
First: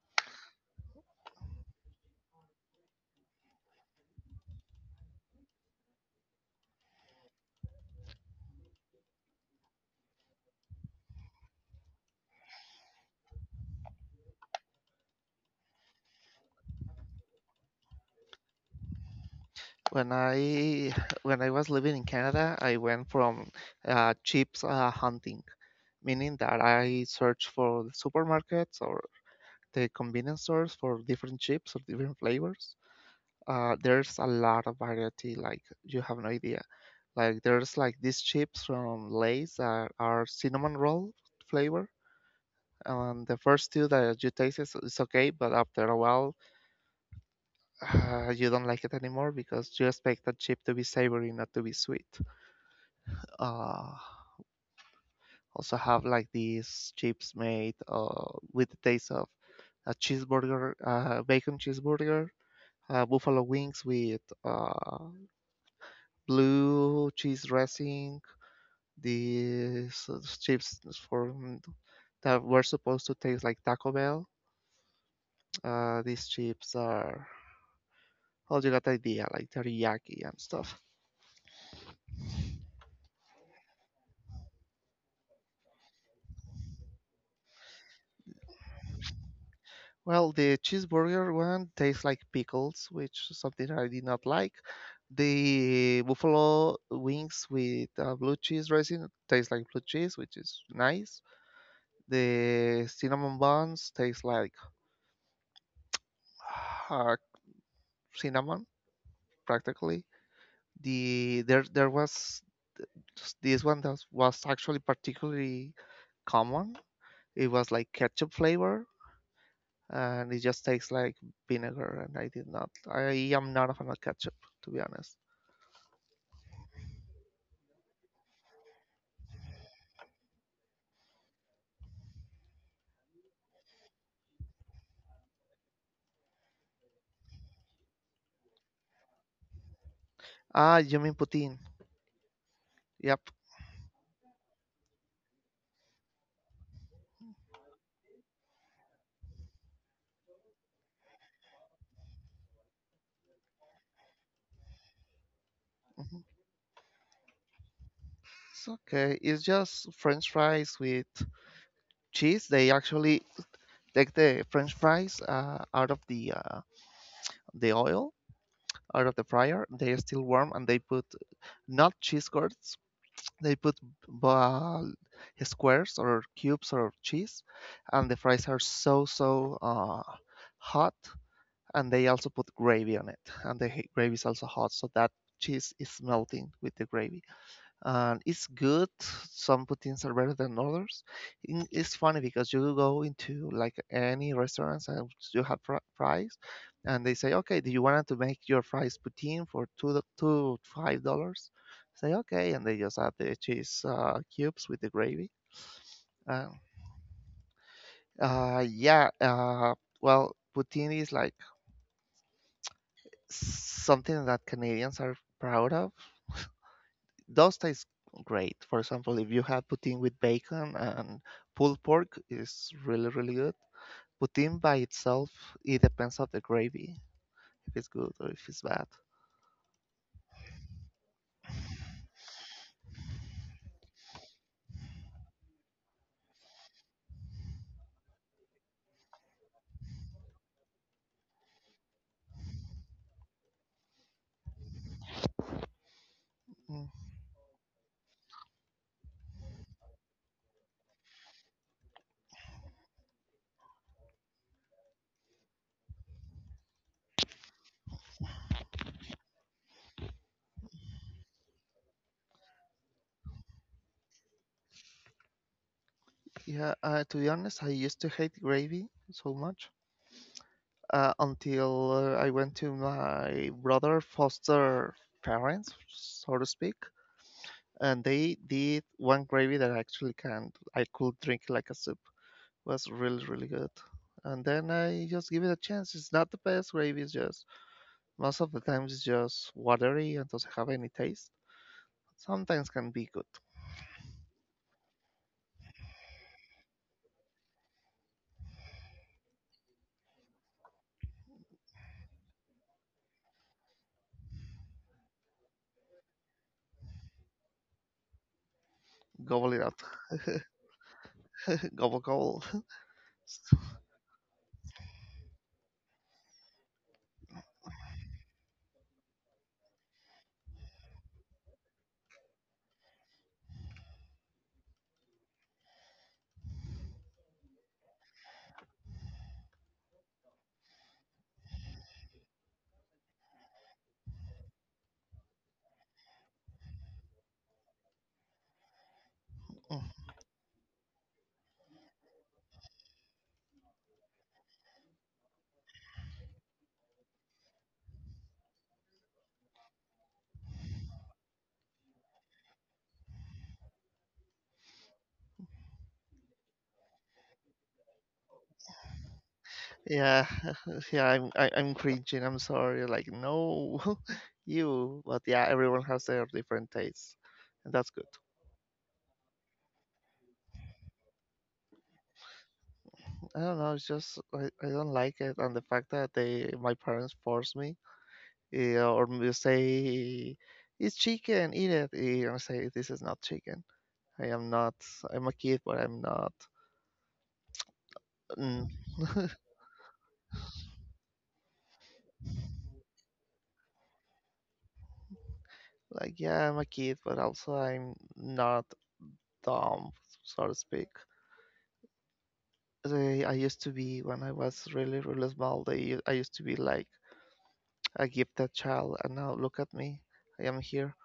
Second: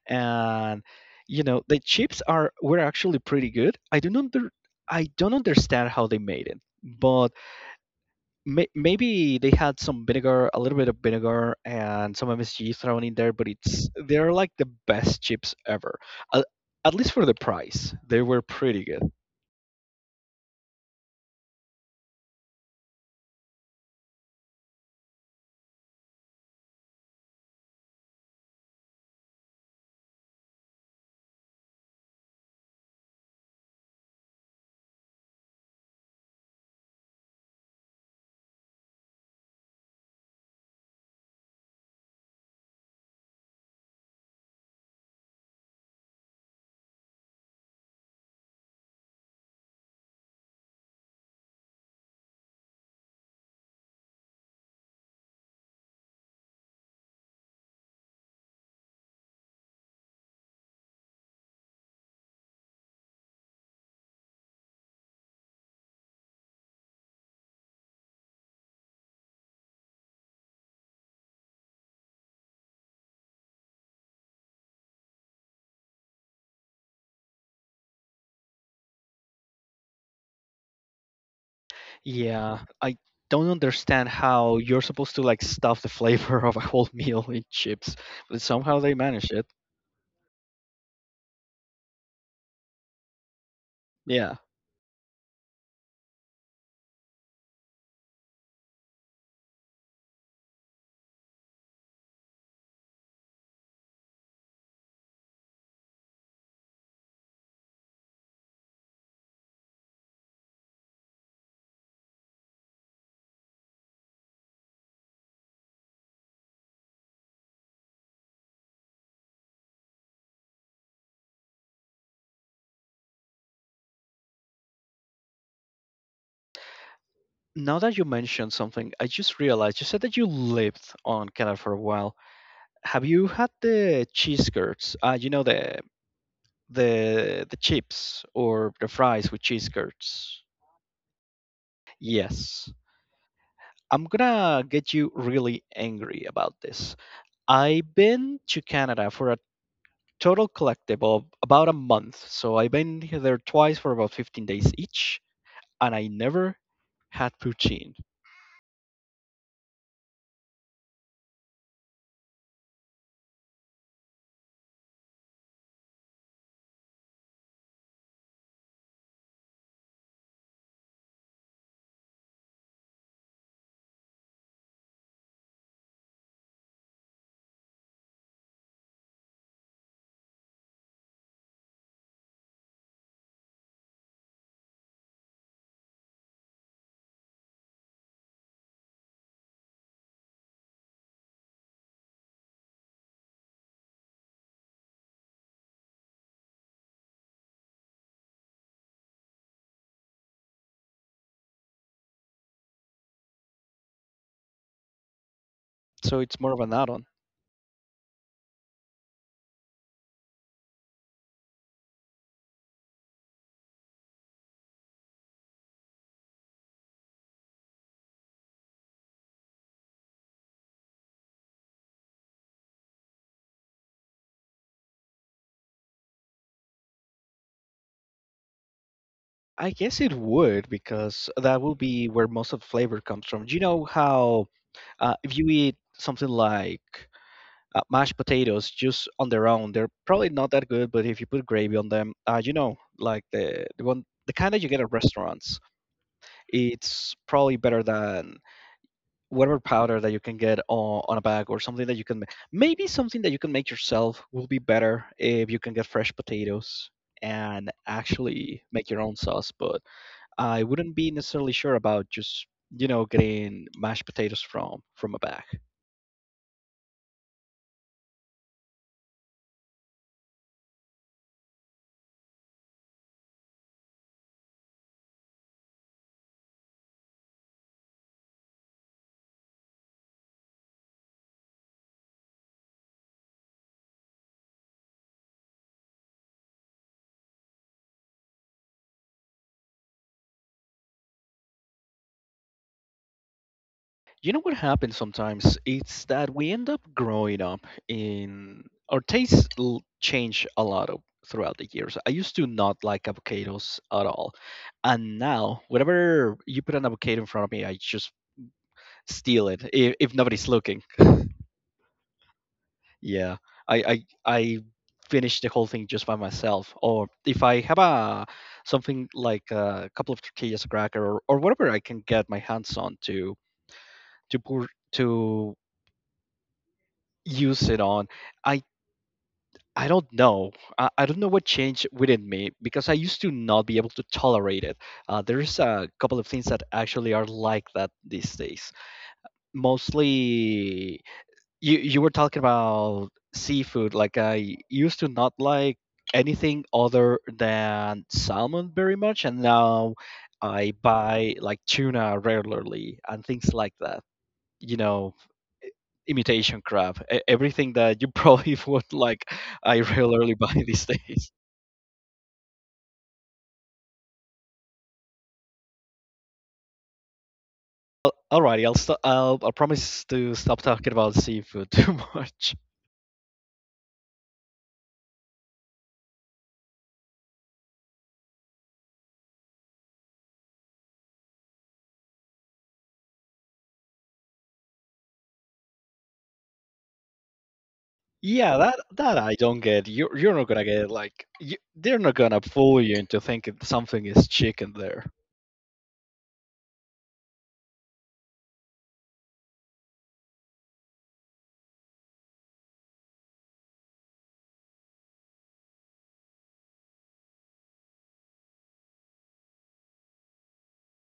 S1: And you know, the chips are were actually pretty good. I don't understand how they made it, but maybe they had some vinegar, a little bit of vinegar, and some MSG thrown in there. But it's they're like the best chips ever. At, at least for the price, they were pretty good.
S2: When I when I was living in Canada, I went from chips hunting, meaning that I searched for the supermarkets or the convenience stores for different chips or different flavors. There's a lot of variety, like you have no idea. Like there's like these chips from Lay's that are cinnamon roll flavor, and the first two that you taste is okay, but after a while, you don't like it anymore because you expect that chip to be savory, not to be sweet. Uh, Also have like these chips made with the taste of a cheeseburger, bacon cheeseburger, buffalo wings with blue cheese dressing. The so Chips from that were supposed to taste like Taco Bell. These chips are, well, you got the idea, like teriyaki and stuff.
S1: Yeah, I don't understand how you're supposed to like stuff the flavor of a whole meal in chips, but somehow they managed it.
S2: Well, the cheeseburger one tastes like pickles, which is something I did not
S1: Yeah.
S2: like. The buffalo wings with blue cheese dressing taste like blue cheese, which is nice. The cinnamon buns taste like uh, cinnamon, practically. There was this one that was actually particularly common. It was like ketchup flavor, and it just tastes like vinegar. And I did not. I am not a fan of ketchup, to be honest.
S1: Now that you mentioned something, I just realized you said that you lived on Canada for a while. Have you had the cheese curds? You know the chips or the fries with cheese curds.
S2: Ah, you mean poutine?
S1: Yes.
S2: Yep.
S1: I'm gonna get you really angry about this. I've been to Canada for a total collective of about a month, so I've been here there twice for about 15 days each, and I
S2: Mhm.
S1: never had poutine.
S2: It's okay. It's just French fries with cheese. They actually take the French fries out of the oil, out of the fryer. They are still warm, and they put not cheese curds. They put uh, squares or cubes or cheese, and the fries are so hot. And they also put gravy on it, and the gravy is also hot, so that cheese is melting with the gravy and it's good. Some poutines are better than others. It's funny because you go into like any restaurants and you have fries, and they say, "Okay, do you want to make your fries poutine for two five dollars?" Say, "Okay," and they just add the cheese cubes with the gravy.
S1: So it's
S2: Uh,
S1: more of an add-on.
S2: yeah. Well, poutine is like something that Canadians are proud of. Those taste great. For example, if you have poutine with bacon and pulled pork, is really really good. Poutine by itself, it depends on the gravy, if it's good or if it's bad.
S1: I guess it would because that will be where most of the flavor comes from. Do you know how if you eat something like mashed potatoes just on their own, they're probably not that good. But if you put gravy on them, you know, like the one the kind that you get at restaurants,
S2: Mm.
S1: it's probably better than whatever powder that you can get on a bag or something that you can maybe something that you can make yourself will be better if you can get fresh potatoes and actually make your own sauce. But I wouldn't be necessarily sure about just you know getting mashed potatoes from a bag.
S2: Yeah, to be honest, I used to hate gravy so much until I went to my brother foster parents, so to speak, and they did one gravy that I actually can I could drink like a soup. Was really really good. And then I just give it a chance. It's not the best gravy. It's just most of the times it's just watery and doesn't have any taste. Sometimes can be good.
S1: You know what happens sometimes? It's that we end up growing up in our tastes change a lot of, throughout the years. I used to not like avocados at all, and now whenever you put an avocado in front of me, I just steal
S2: Gobble it
S1: it
S2: up.
S1: if nobody's looking.
S2: Gobble gobble.
S1: Yeah, I finish the whole thing just by myself. Or if I have a something like a couple of tortillas, a cracker, or whatever I can get my hands on to pour to use it on, I I don't know. I don't know what changed within me because I used to not be able to tolerate it. There is a couple of things that actually are like that these days. Mostly you were talking about seafood. Like I used to not like anything other than salmon very much, and now I buy like tuna regularly and things like that. You know, imitation crab, everything that you probably would like. I
S2: Yeah,
S1: regularly buy these
S2: yeah,
S1: days.
S2: I'm cringing. I'm sorry. Like no, you. But yeah, everyone has their different tastes, and that's good.
S1: Al- Alrighty, I'll stop. I promise to stop talking about seafood too much.
S2: I don't know. It's just I don't like it, and the fact that they my parents forced me or you say it's chicken, eat it. And I say this is not chicken. I am not. I'm a kid, but I'm not.
S1: Yeah,
S2: Mm.
S1: that that I don't get. You're not gonna get like you, they're not gonna fool you into thinking something is chicken there.
S2: Like yeah, I'm a kid, but also I'm not dumb, so to speak. I used to be when I was really really small. They I used to be like a gifted child, and now look at me. I am here,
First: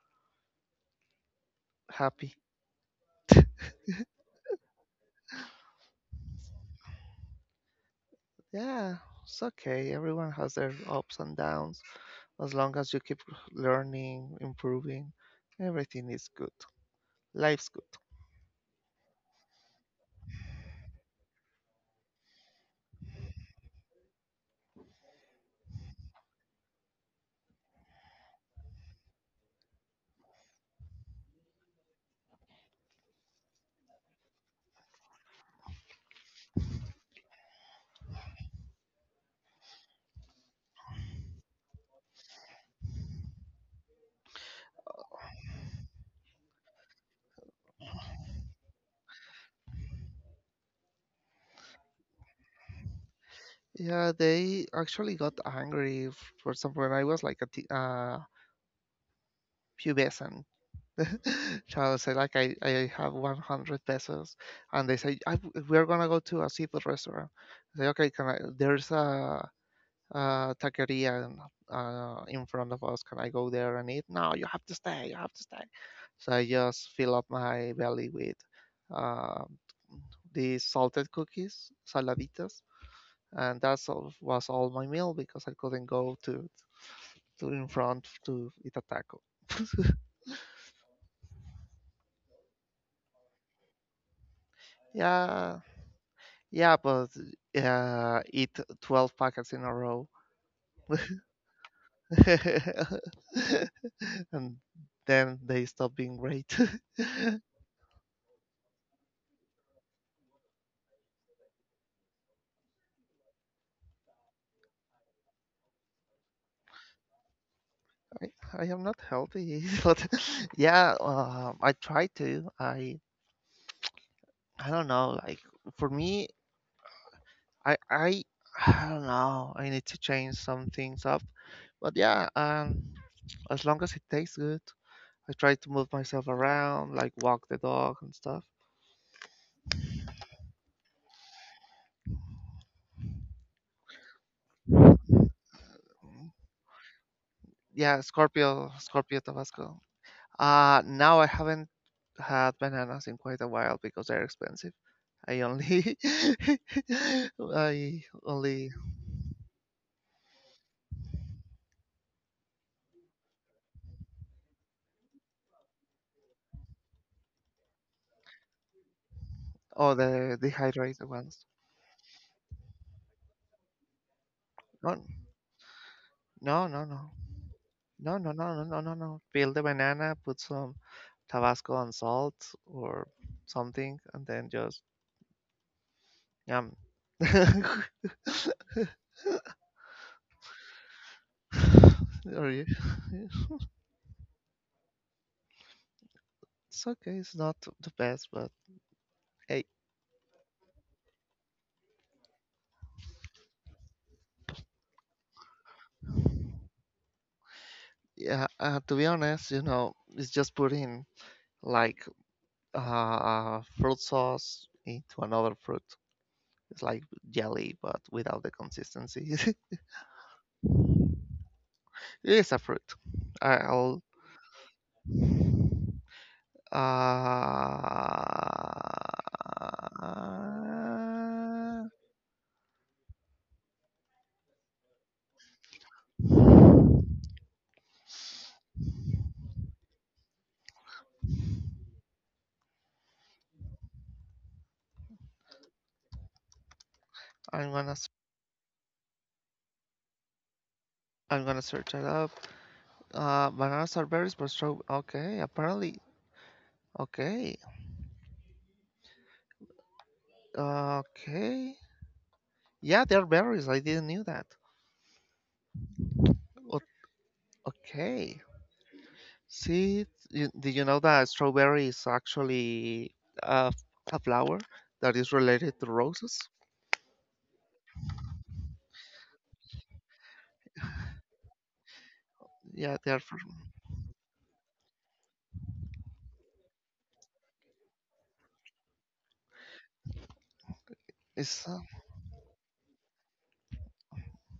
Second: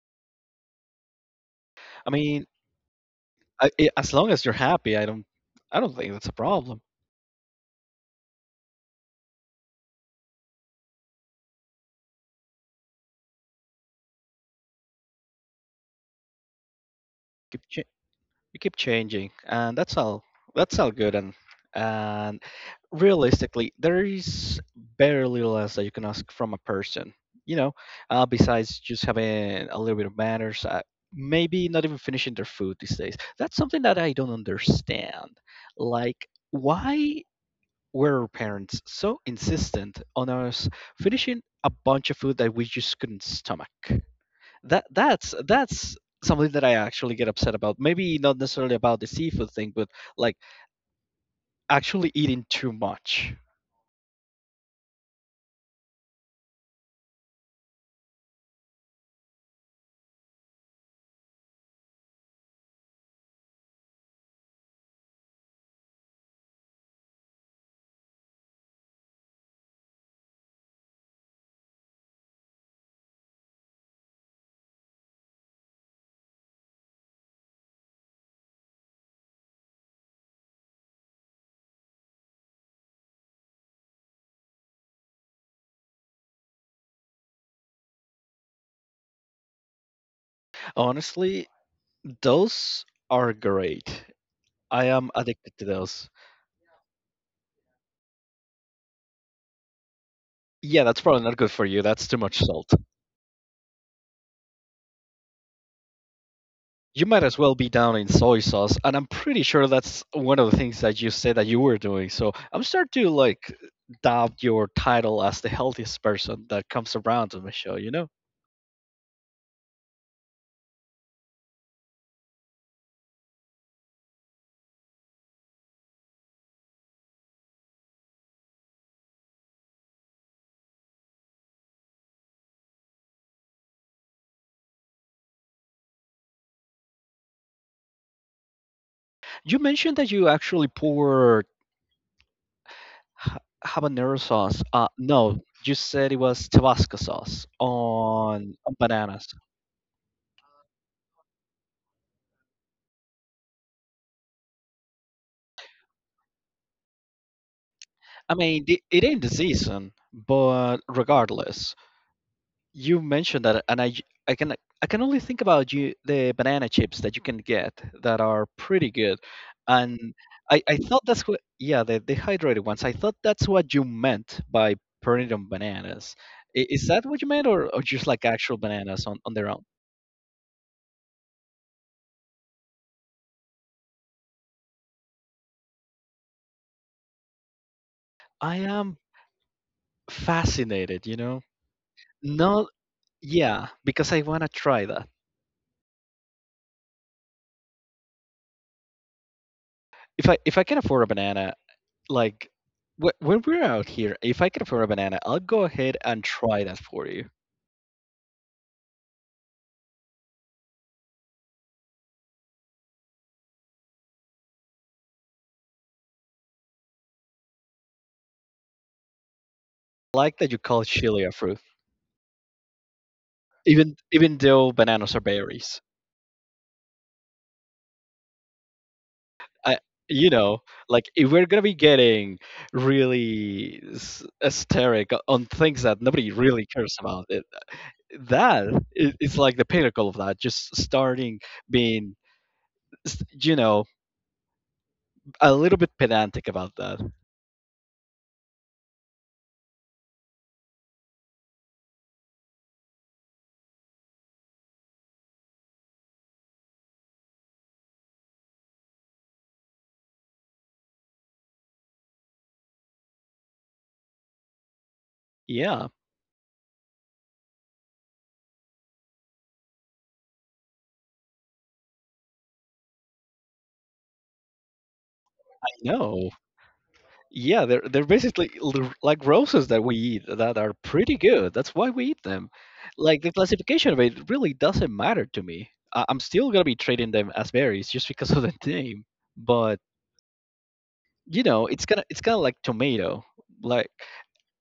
S1: I
S2: happy.
S1: mean, I as long as you're happy, I don't think that's a problem.
S2: Yeah, it's okay. Everyone has their ups and downs. As long as you keep learning, improving, everything is good. Life's good.
S1: You keep changing and that's all good and realistically there is barely less that you can ask from a person you know besides just having a little bit of manners maybe not even finishing their food these days that's something that I don't understand like why were our parents so insistent on us finishing a bunch of food that we just couldn't stomach that's something that I actually get upset about. Maybe not necessarily about the seafood thing, but like actually eating too much.
S2: Yeah, they actually got angry for some when I was like a pubescent. Child say like I have 100 pesos, and they say I, we're gonna go to a seafood restaurant. I say okay, can I? There's a taqueria in front of us. Can I go there and eat? No, you have to stay. You have to stay. So I just fill up my belly with uh, the salted cookies, saladitas, and that was all my meal because I couldn't go to in front to eat a taco.
S1: Honestly, those are great. I am addicted
S2: Yeah,
S1: to those.
S2: yeah, but eat 12 packets in a row,
S1: Yeah, that's probably not good for you. That's too much salt.
S2: and then they stop being great.
S1: You might as well be down in soy sauce, and I'm pretty sure that's one of the things that you said that you were doing. So I'm starting to like doubt your title as the healthiest person that comes around on the show. You know,
S2: I, I am not healthy, but yeah, I try to. I don't know. Like for me, I I don't know. I need to change some things up. But yeah, as long as it tastes good, I try to move myself around, like walk the dog and stuff.
S1: you mentioned that you actually pour Ha- habanero sauce.
S2: Mm,
S1: No, you said it was Tabasco sauce
S2: yeah, Scorpio,
S1: on
S2: Scorpio
S1: bananas.
S2: Tabasco. Now I haven't had bananas in quite a while because they're expensive. I only, I
S1: I mean,
S2: only,
S1: the, it ain't the season, but regardless, you mentioned that, and I can only think about you the banana chips that you can get that are pretty good,
S2: oh,
S1: and
S2: the
S1: I thought
S2: dehydrated
S1: that's what,
S2: ones.
S1: yeah, the dehydrated ones. I thought that's what you meant by
S2: No,
S1: putting it on bananas.
S2: no,
S1: I-
S2: no,
S1: Is
S2: no,
S1: that what you meant, or just
S2: no,
S1: like
S2: no, no,
S1: actual
S2: no, no, no,
S1: bananas on,
S2: no.
S1: on their
S2: Peel the
S1: own?
S2: banana, put some Tabasco and salt or something, and then just Um,
S1: I am fascinated.
S2: sorry.
S1: Not Yeah, because I want to try that.
S2: It's okay. It's not the best, but hey,
S1: If I can afford a banana, like when we're out here, if I can afford a banana, I'll go ahead and try that for you.
S2: yeah. To be honest, you know, it's just putting like fruit sauce into another fruit. It's like jelly, but without the consistency. It
S1: Like that you call chili a fruit,
S2: is a fruit.
S1: even
S2: I'll.
S1: even though bananas are berries.
S2: Uh,
S1: I you know, like if we're gonna be getting really hysteric on things that nobody really cares about, that is like the pinnacle of that. Just starting being, s- you know, a little bit pedantic about that.
S2: I'm I'm gonna search it up. Bananas are berries, but straw. Okay, apparently okay. Okay. Yeah, they're berries. I didn't knew that.
S1: Yeah,
S2: O- Okay. See, you, did you know that strawberry is actually a, a flower that is
S1: I
S2: related to
S1: know.
S2: roses?
S1: Yeah, they're basically like roses that we eat that are pretty good. That's why we eat them.
S2: Yeah, they're
S1: Like the
S2: from,
S1: classification of it really doesn't matter to me. I'm still gonna be treating them as berries just because of the name. But
S2: it's
S1: it's kind of like tomato. Like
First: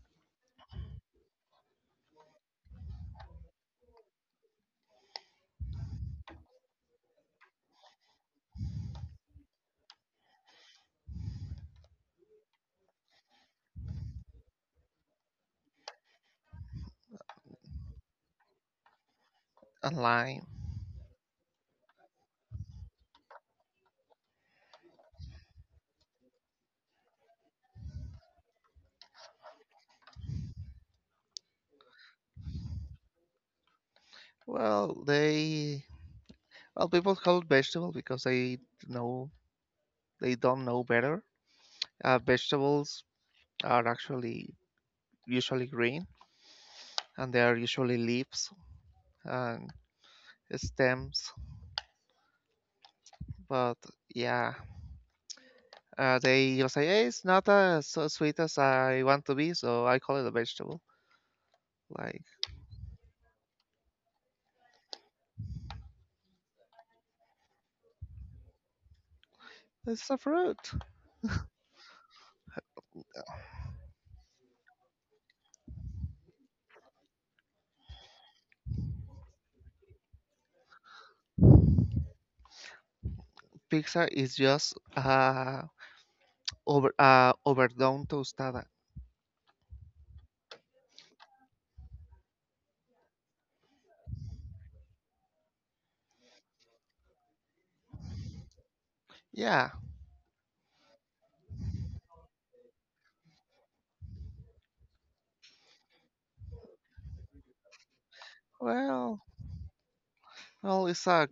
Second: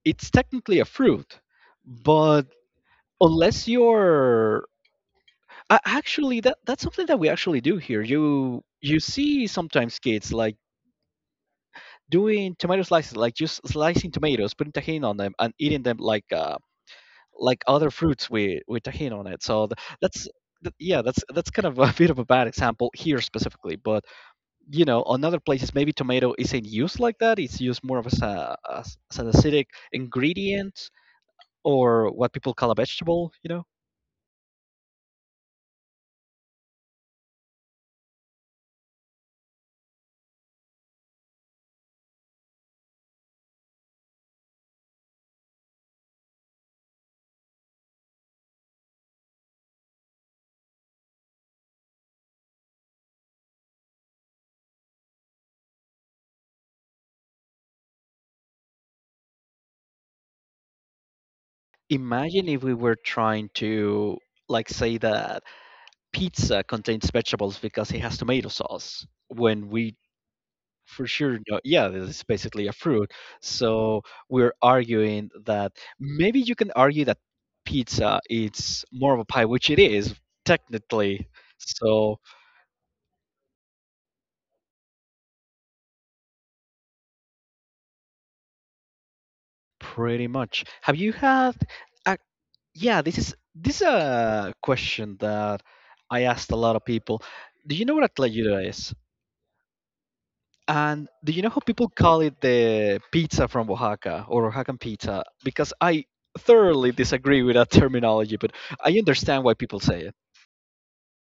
S1: it's technically a fruit, but unless you're actually that's something that we actually do here. You see sometimes kids like doing tomato slices, like just slicing tomatoes, putting tahini on them, and eating them like other fruits with tahini on it. So
S2: a line.
S1: yeah, that's kind of a bit of a bad example here specifically, but on other places maybe tomato isn't used like that. It's used more of as an acidic ingredient or what people call a vegetable.
S2: Well, they, well, people call it vegetable because they know, they don't know better. Vegetables are actually usually green and they are usually leaves and stems, but yeah. They just say, "Hey, it's not as so sweet as I want to be," so I call it a vegetable. Like
S1: Imagine if we were trying to like say that pizza contains vegetables because it has tomato sauce when we…
S2: it's a fruit.
S1: For sure, no, yeah, this is basically a fruit. So we're arguing that maybe you can argue that pizza it's more of a pie, which it is technically. So
S2: Pizza is just over overdone tostada.
S1: pretty much. Have you had? A, yeah, this is a question that I asked a lot of people. Do you know what a tlayuda is?
S2: Yeah.
S1: And do you know how people call it the pizza from Oaxaca or Oaxacan pizza? Because I thoroughly disagree with that terminology, but I
S2: Well,
S1: understand why people say it.
S2: well, it's a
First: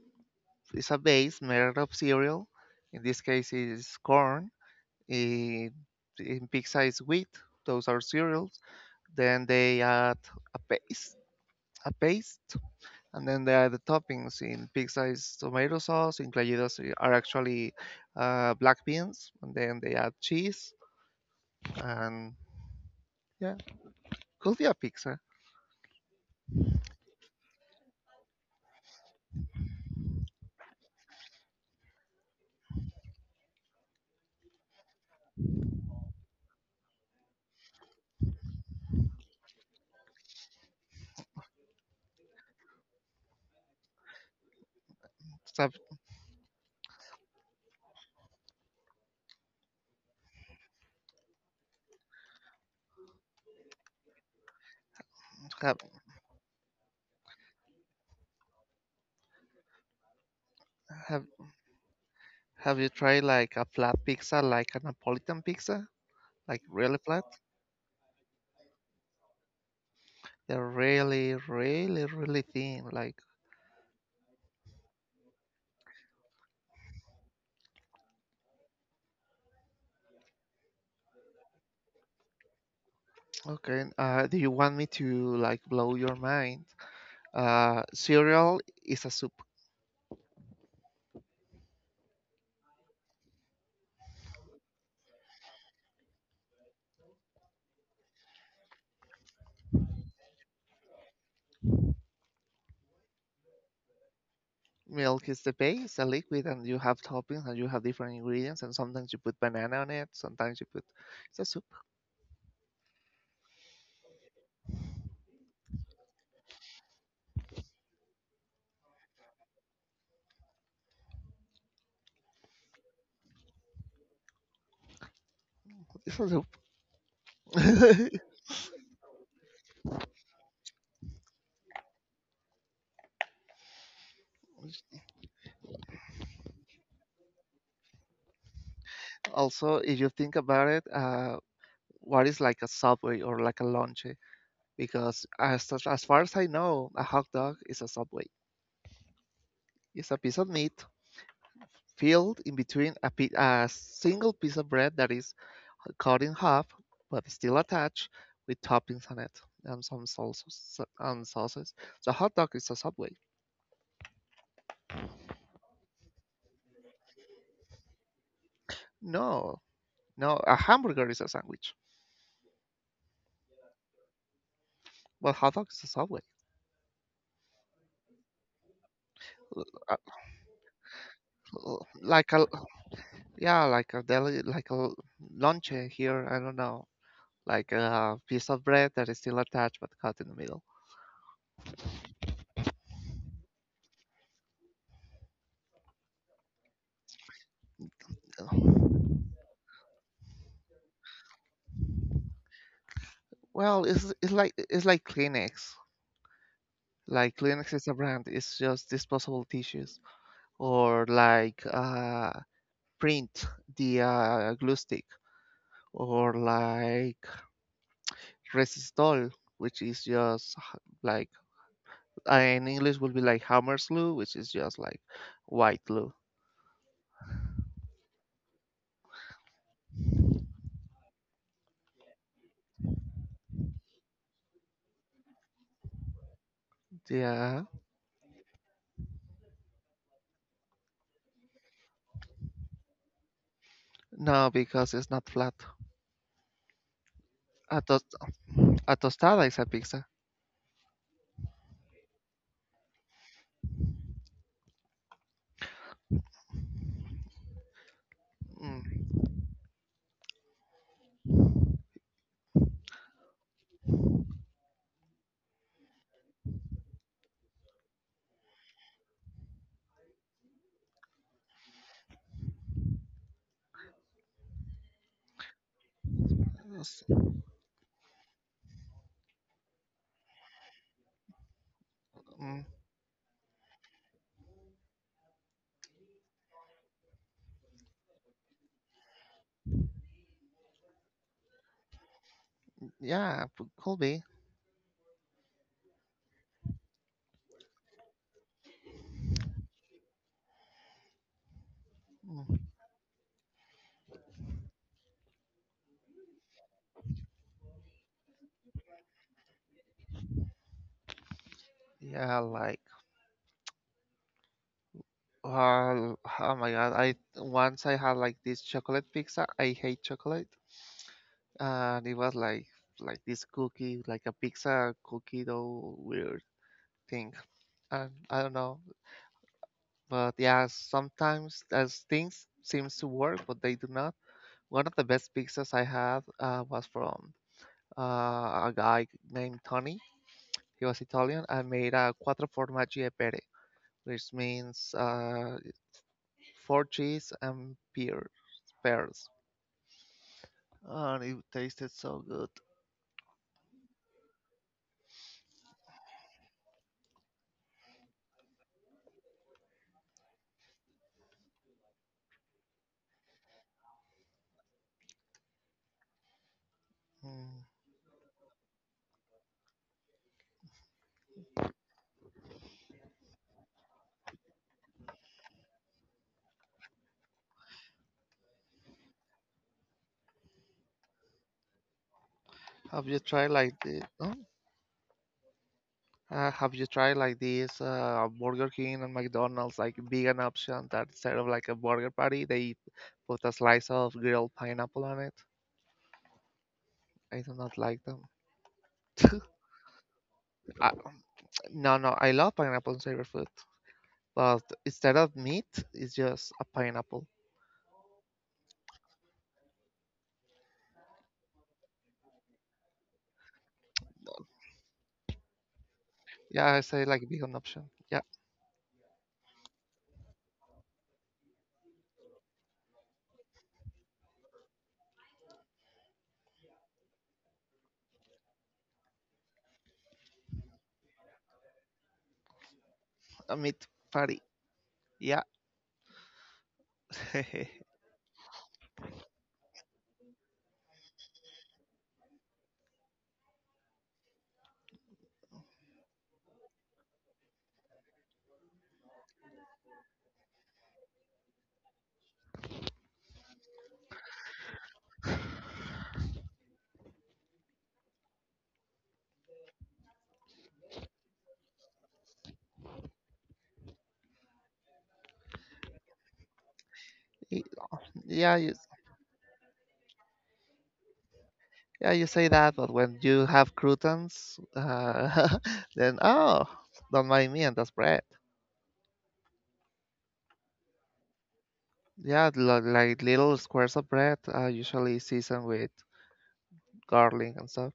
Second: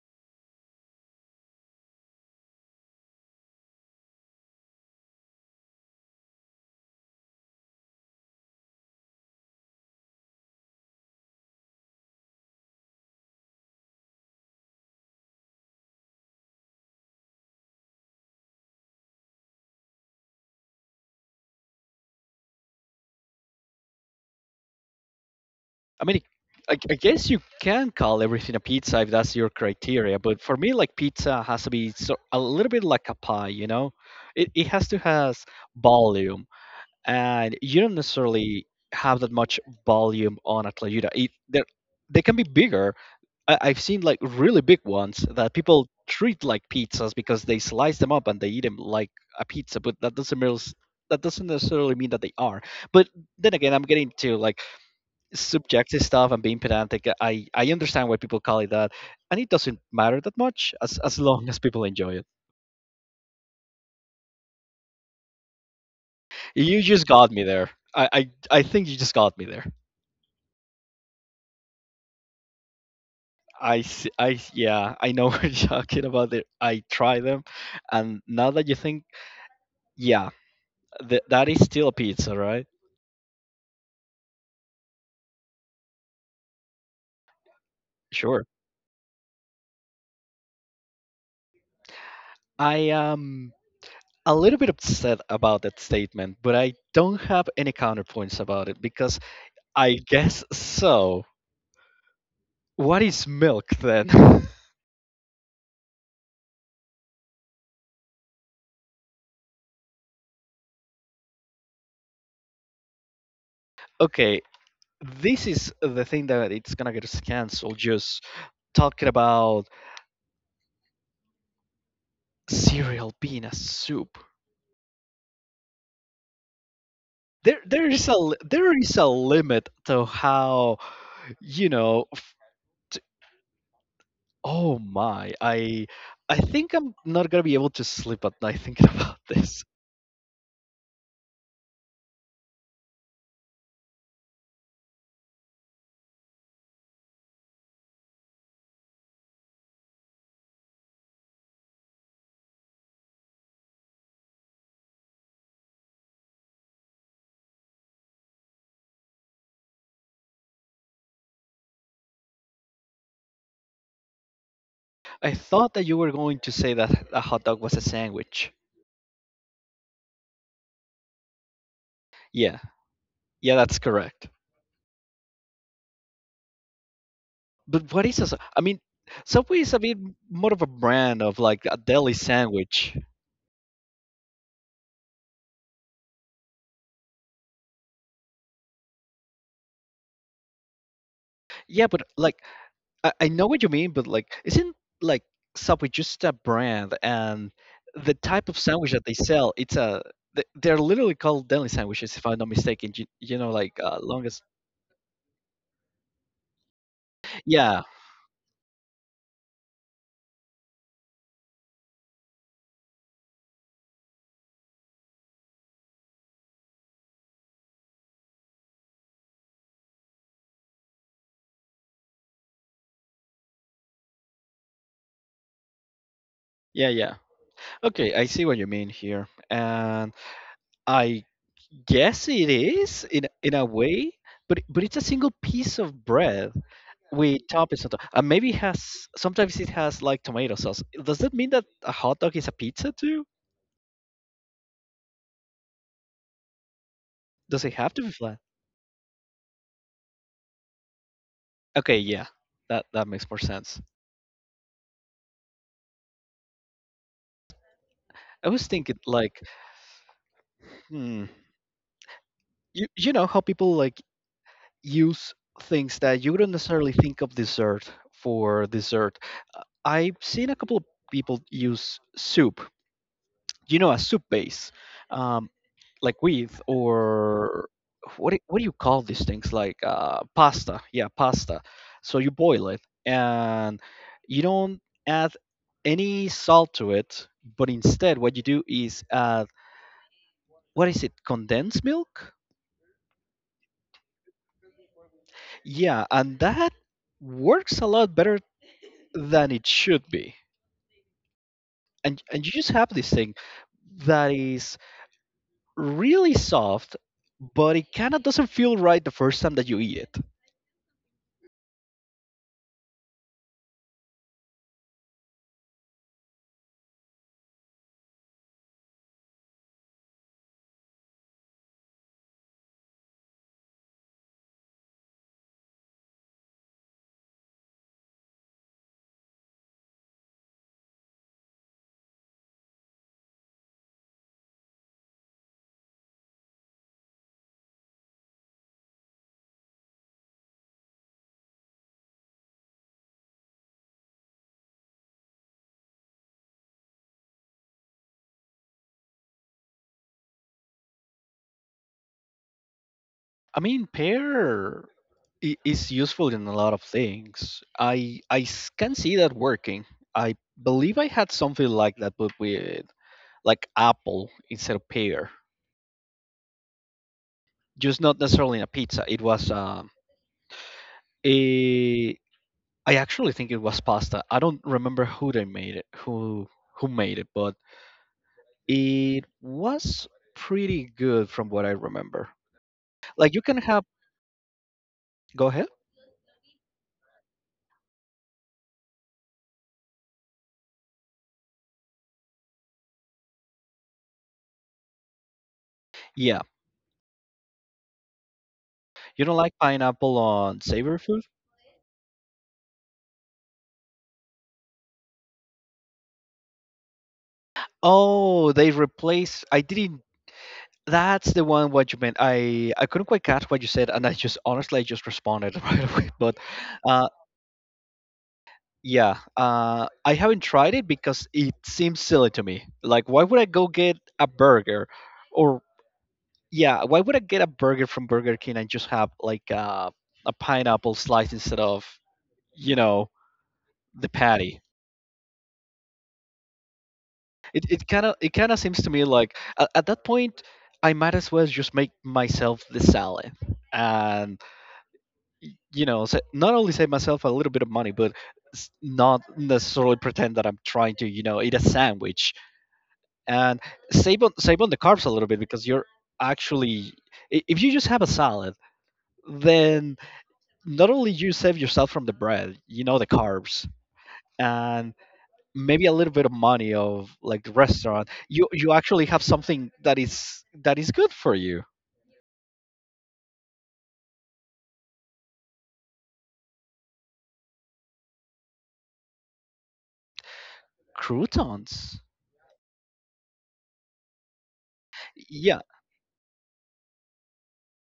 S2: it's a base made of cereal. In this case, it's corn. In, in pizza, it's wheat. Those are cereals. Then they add a paste, a paste. And then there are the toppings in pizza is tomato sauce, in playitos are actually black beans, and then they add cheese, and yeah, could be a pizza.
S1: I mean, I guess you can call everything a pizza if that's your criteria, but for me, like pizza has to be so, a little bit like a pie, you know? It has to has volume, and you don't necessarily have that much volume on a tlayuda. They can be bigger. I've seen like really big ones that
S2: Have,
S1: people treat like pizzas because they slice them up and they eat them like a pizza, but that doesn't mean that doesn't necessarily mean that they are. But then again, I'm getting to like
S2: have,
S1: subjective stuff and being pedantic. I understand why people call it that, and it doesn't matter that much as
S2: have,
S1: long as people enjoy it.
S2: have you tried like a flat pizza, like a Napolitan pizza? Like
S1: You
S2: really
S1: just
S2: flat?
S1: got me there. I think you just got me there.
S2: They're really, really, really thin. Like,
S1: I, s- I Yeah, I know what you're talking about it. I try them, and now that you think, yeah, that is still a pizza, right?
S2: okay, do you want me to like blow your mind?
S1: Sure.
S2: Cereal is a soup.
S1: I am a little bit upset about that statement, but I don't have any counterpoints about it because I guess so. What is milk then?
S2: Milk is the base, a liquid, and you have toppings and you have different ingredients, and sometimes you put banana on it, sometimes you put it's a soup.
S1: Okay, this is the thing that it's gonna get us canceled. Just talking about cereal being a soup.
S2: It's a soup.
S1: There is a limit to how. you know Oh my, I think I'm not gonna be able to sleep at night thinking about this.
S2: Also, if you think about it, what is like a subway or like a lunch? Because as far as I know, a hot dog is a subway. It's a piece of meat filled in between a single piece of bread that is cut in half but still attached with toppings on it and some sauces and sauces. So hot dog is a subway.
S1: I thought that you were going to say that a hot dog was a sandwich.
S2: No, no, a hamburger is a sandwich,
S1: Yeah, yeah, that's correct.
S2: but hot dog is a subway.
S1: But what is a? I mean, Subway
S2: L-
S1: is a
S2: uh,
S1: bit more of a brand of like a deli
S2: Like a
S1: sandwich.
S2: yeah, like a deli, like a lunch here. I don't know, like a piece of bread that is still attached but cut in the middle.
S1: Yeah, but like I know what you mean, but like isn't like Subway just a brand and the type of sandwich that they sell? They're literally called deli sandwiches, if I'm not mistaken.
S2: Well, it's
S1: Longest.
S2: like it's like Kleenex. Like Kleenex
S1: Yeah,
S2: is a brand. It's just disposable tissues, or like print the glue stick, or like Resistol, which is just like in English would be like Hammerslu, which is just like white glue.
S1: yeah, yeah. Okay, I see what you mean here. And I guess it is in a way, but it's a single piece of bread with
S2: Yeah.
S1: toppings on top. And maybe it has sometimes it has like tomato sauce. Does that mean that a hot dog is a pizza too?
S2: No, because it's not flat.
S1: Does it
S2: A,
S1: have to be
S2: tos-
S1: flat?
S2: a tostada is a pizza.
S1: Okay, yeah. That makes more sense. I was thinking
S2: Mm.
S1: like, hmm, you know how people like use things that you wouldn't necessarily think of dessert for dessert. I've seen a couple of people use soup, a soup base, um, like with
S2: s-
S1: or what do you call these things? Like pasta, yeah, pasta. So you
S2: mm,
S1: boil it and you don't add any salt to it, but instead what you do is add what is it? Condensed milk?
S2: Yeah, could be.
S1: Yeah, and that works a lot better than it should be. And you
S2: Mm.
S1: just have this thing that is really soft, but it kind of doesn't feel right the first time that you eat it.
S2: Yeah, like, well, oh my God. I had like this chocolate pizza. I hate chocolate. And it was like this cookie, like a pizza cookie dough weird thing. And I don't know. But yeah, sometimes as things seems to work, but they do not. One of the best pizzas I had was from a guy named Tony. He was Italian. I made a quattro formaggi e pere, which means four cheese and pears. And it tasted so good.
S1: I mean, pear is useful in a lot of things. Can see that working. I believe I had something like that, but with like apple instead of pear,
S2: Mm.
S1: just not necessarily in a pizza. It was a I actually think it was pasta. I don't remember who they made it, who made it, but it was pretty good from what I remember.
S2: Have you
S1: Like you
S2: tried
S1: can
S2: like
S1: have.
S2: this?
S1: Go ahead.
S2: Have you tried like this Burger King and McDonald's like vegan option that instead of like a burger patty they put a slice of grilled pineapple on it?
S1: Yeah,
S2: I do not like them.
S1: you don't like pineapple on
S2: I,
S1: savory food?
S2: no, no, I love pineapple in favorite food, but instead of meat, it's just a pineapple.
S1: Oh, they replace. I didn't. That's the one what you meant. I couldn't quite catch what you said, and I just honestly I just responded right away. But
S2: Yeah, I say
S1: uh,
S2: like vegan option. Yeah,
S1: yeah, I haven't tried it because it seems silly to me. Like, why would I go get a burger, or yeah, why would I get a burger from Burger King and just have like a pineapple slice instead of you know
S2: a meat
S1: the
S2: patty.
S1: patty?
S2: Yeah,
S1: It
S2: Y-
S1: it kind of it kind of seems to me like at that point I might as well just make myself the salad and not only save myself a little bit of money but not necessarily pretend that I'm trying to eat a sandwich and save on the carbs a little bit because actually if you just have a salad, then not only you save yourself from the bread, the carbs, and maybe a little bit of money of like the restaurant. you
S2: yeah,
S1: you actually have something that is good for you.
S2: yeah, you say that, but when you have croutons, then oh, don't mind me and that's bread.
S1: Croutons?
S2: Yeah, like, little squares of bread, usually
S1: Yeah.
S2: seasoned with garlic and stuff.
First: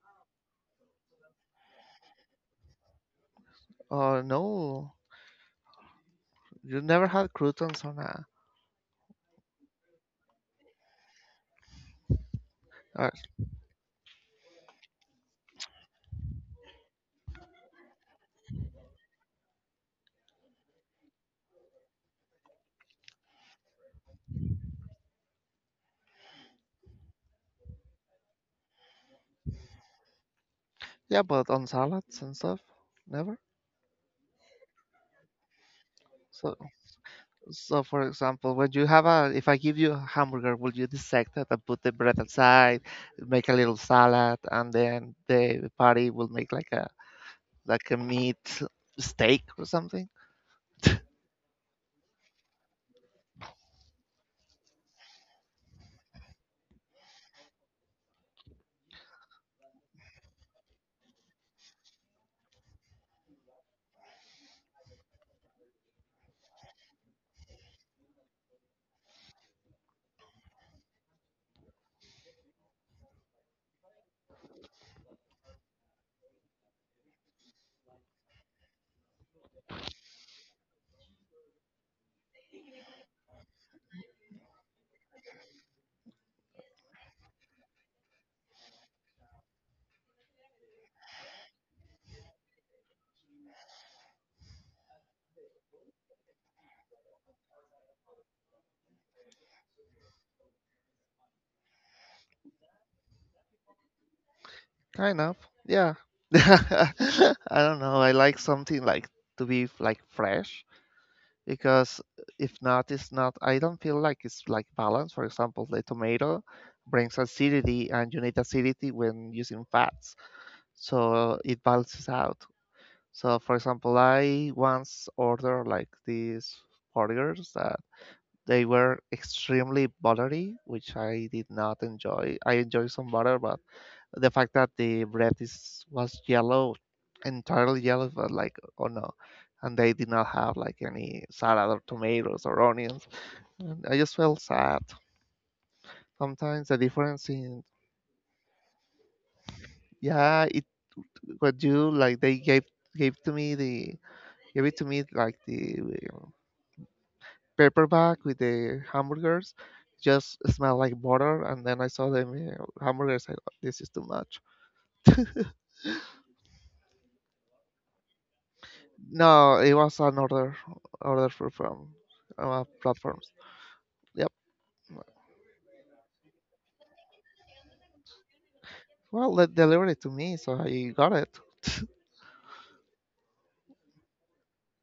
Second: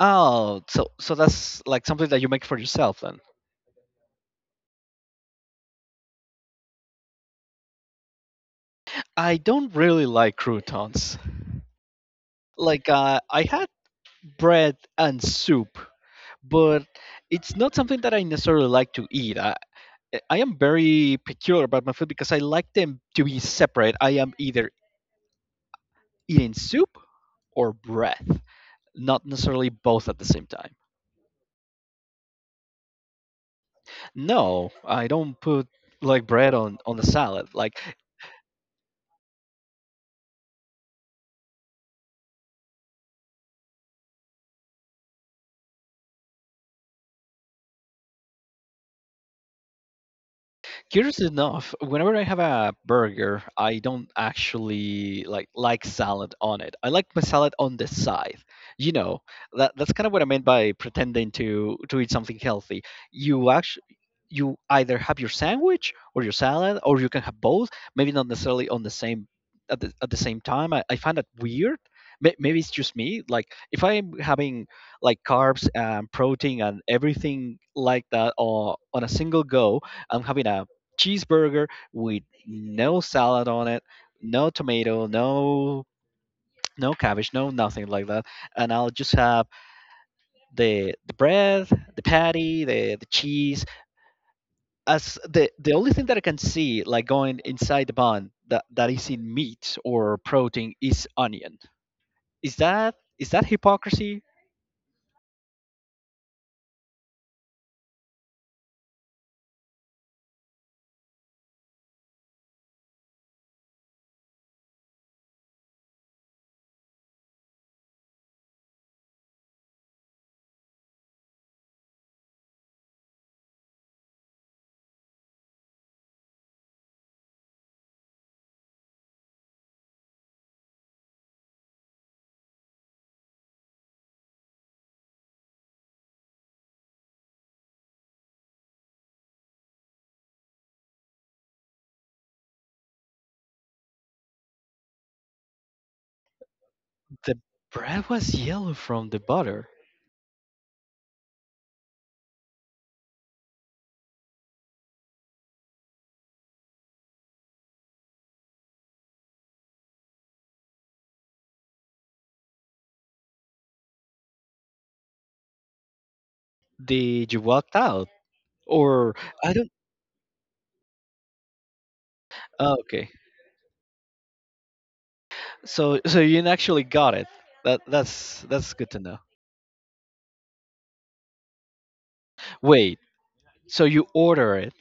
S1: Oh, so that's like something that you make for yourself then?
S2: Oh no, you never had croutons on
S1: I don't really like croutons. Like,
S2: uh,
S1: I had bread and soup, but it's not something that I necessarily like to eat. I am very peculiar about my food, because I like them to be separate. I am either eating soup or bread, not necessarily both at the same time.
S2: yeah, but on salads and stuff, never.
S1: No, I don't put like bread
S2: So,
S1: on the salad. Like…
S2: so for example, when you have a, if I give you a hamburger, will you dissect it and put the bread aside, make a little salad, and then the party will make like a meat steak or something?
S1: Curious enough, whenever I have a burger, I don't actually like salad on it. I like my salad on the side. You know, that's kind of what I meant by pretending to eat something healthy. You actually you either have your sandwich or your salad, or you can have both. Maybe not necessarily on the same at the same time. I find that weird. Maybe it's just me. Like if I'm having like carbs and protein and everything like that or on a single go, I'm having a cheeseburger with no salad on it, no tomato, no cabbage, no nothing like that. And I'll just have the bread, the patty, the cheese, as the only thing that I can see like going inside the bun that is in meat or protein is onion. Is that hypocrisy?
S2: Kind of, yeah. I don't know. I like something like to be like fresh because if not, it's not. I don't feel like it's like balance. For example, the tomato brings acidity, and you need acidity when using fats, so it balances out. So, for example, I once ordered like these burgers that they were extremely buttery, which I did not enjoy. I enjoy some butter, but the fact that the bread is was yellow, entirely yellow, but like oh no, and they did not have like any salad or tomatoes or onions. And I just felt sad. Sometimes the difference
S1: The
S2: in
S1: bread was yellow from the butter.
S2: yeah, it what you like they gave gave to me the gave it to me like the uh, paperback with the hamburgers just smell like butter and then I saw the hamburgers I, go, this is too much.
S1: Did you walked out? Or… I
S2: No,
S1: don't.
S2: it was another other from
S1: Oh, okay.
S2: platforms. Yep.
S1: So you actually got it. That's good to know.
S2: Well, they delivered it to me, so I got it.
S1: Wait. So you order it.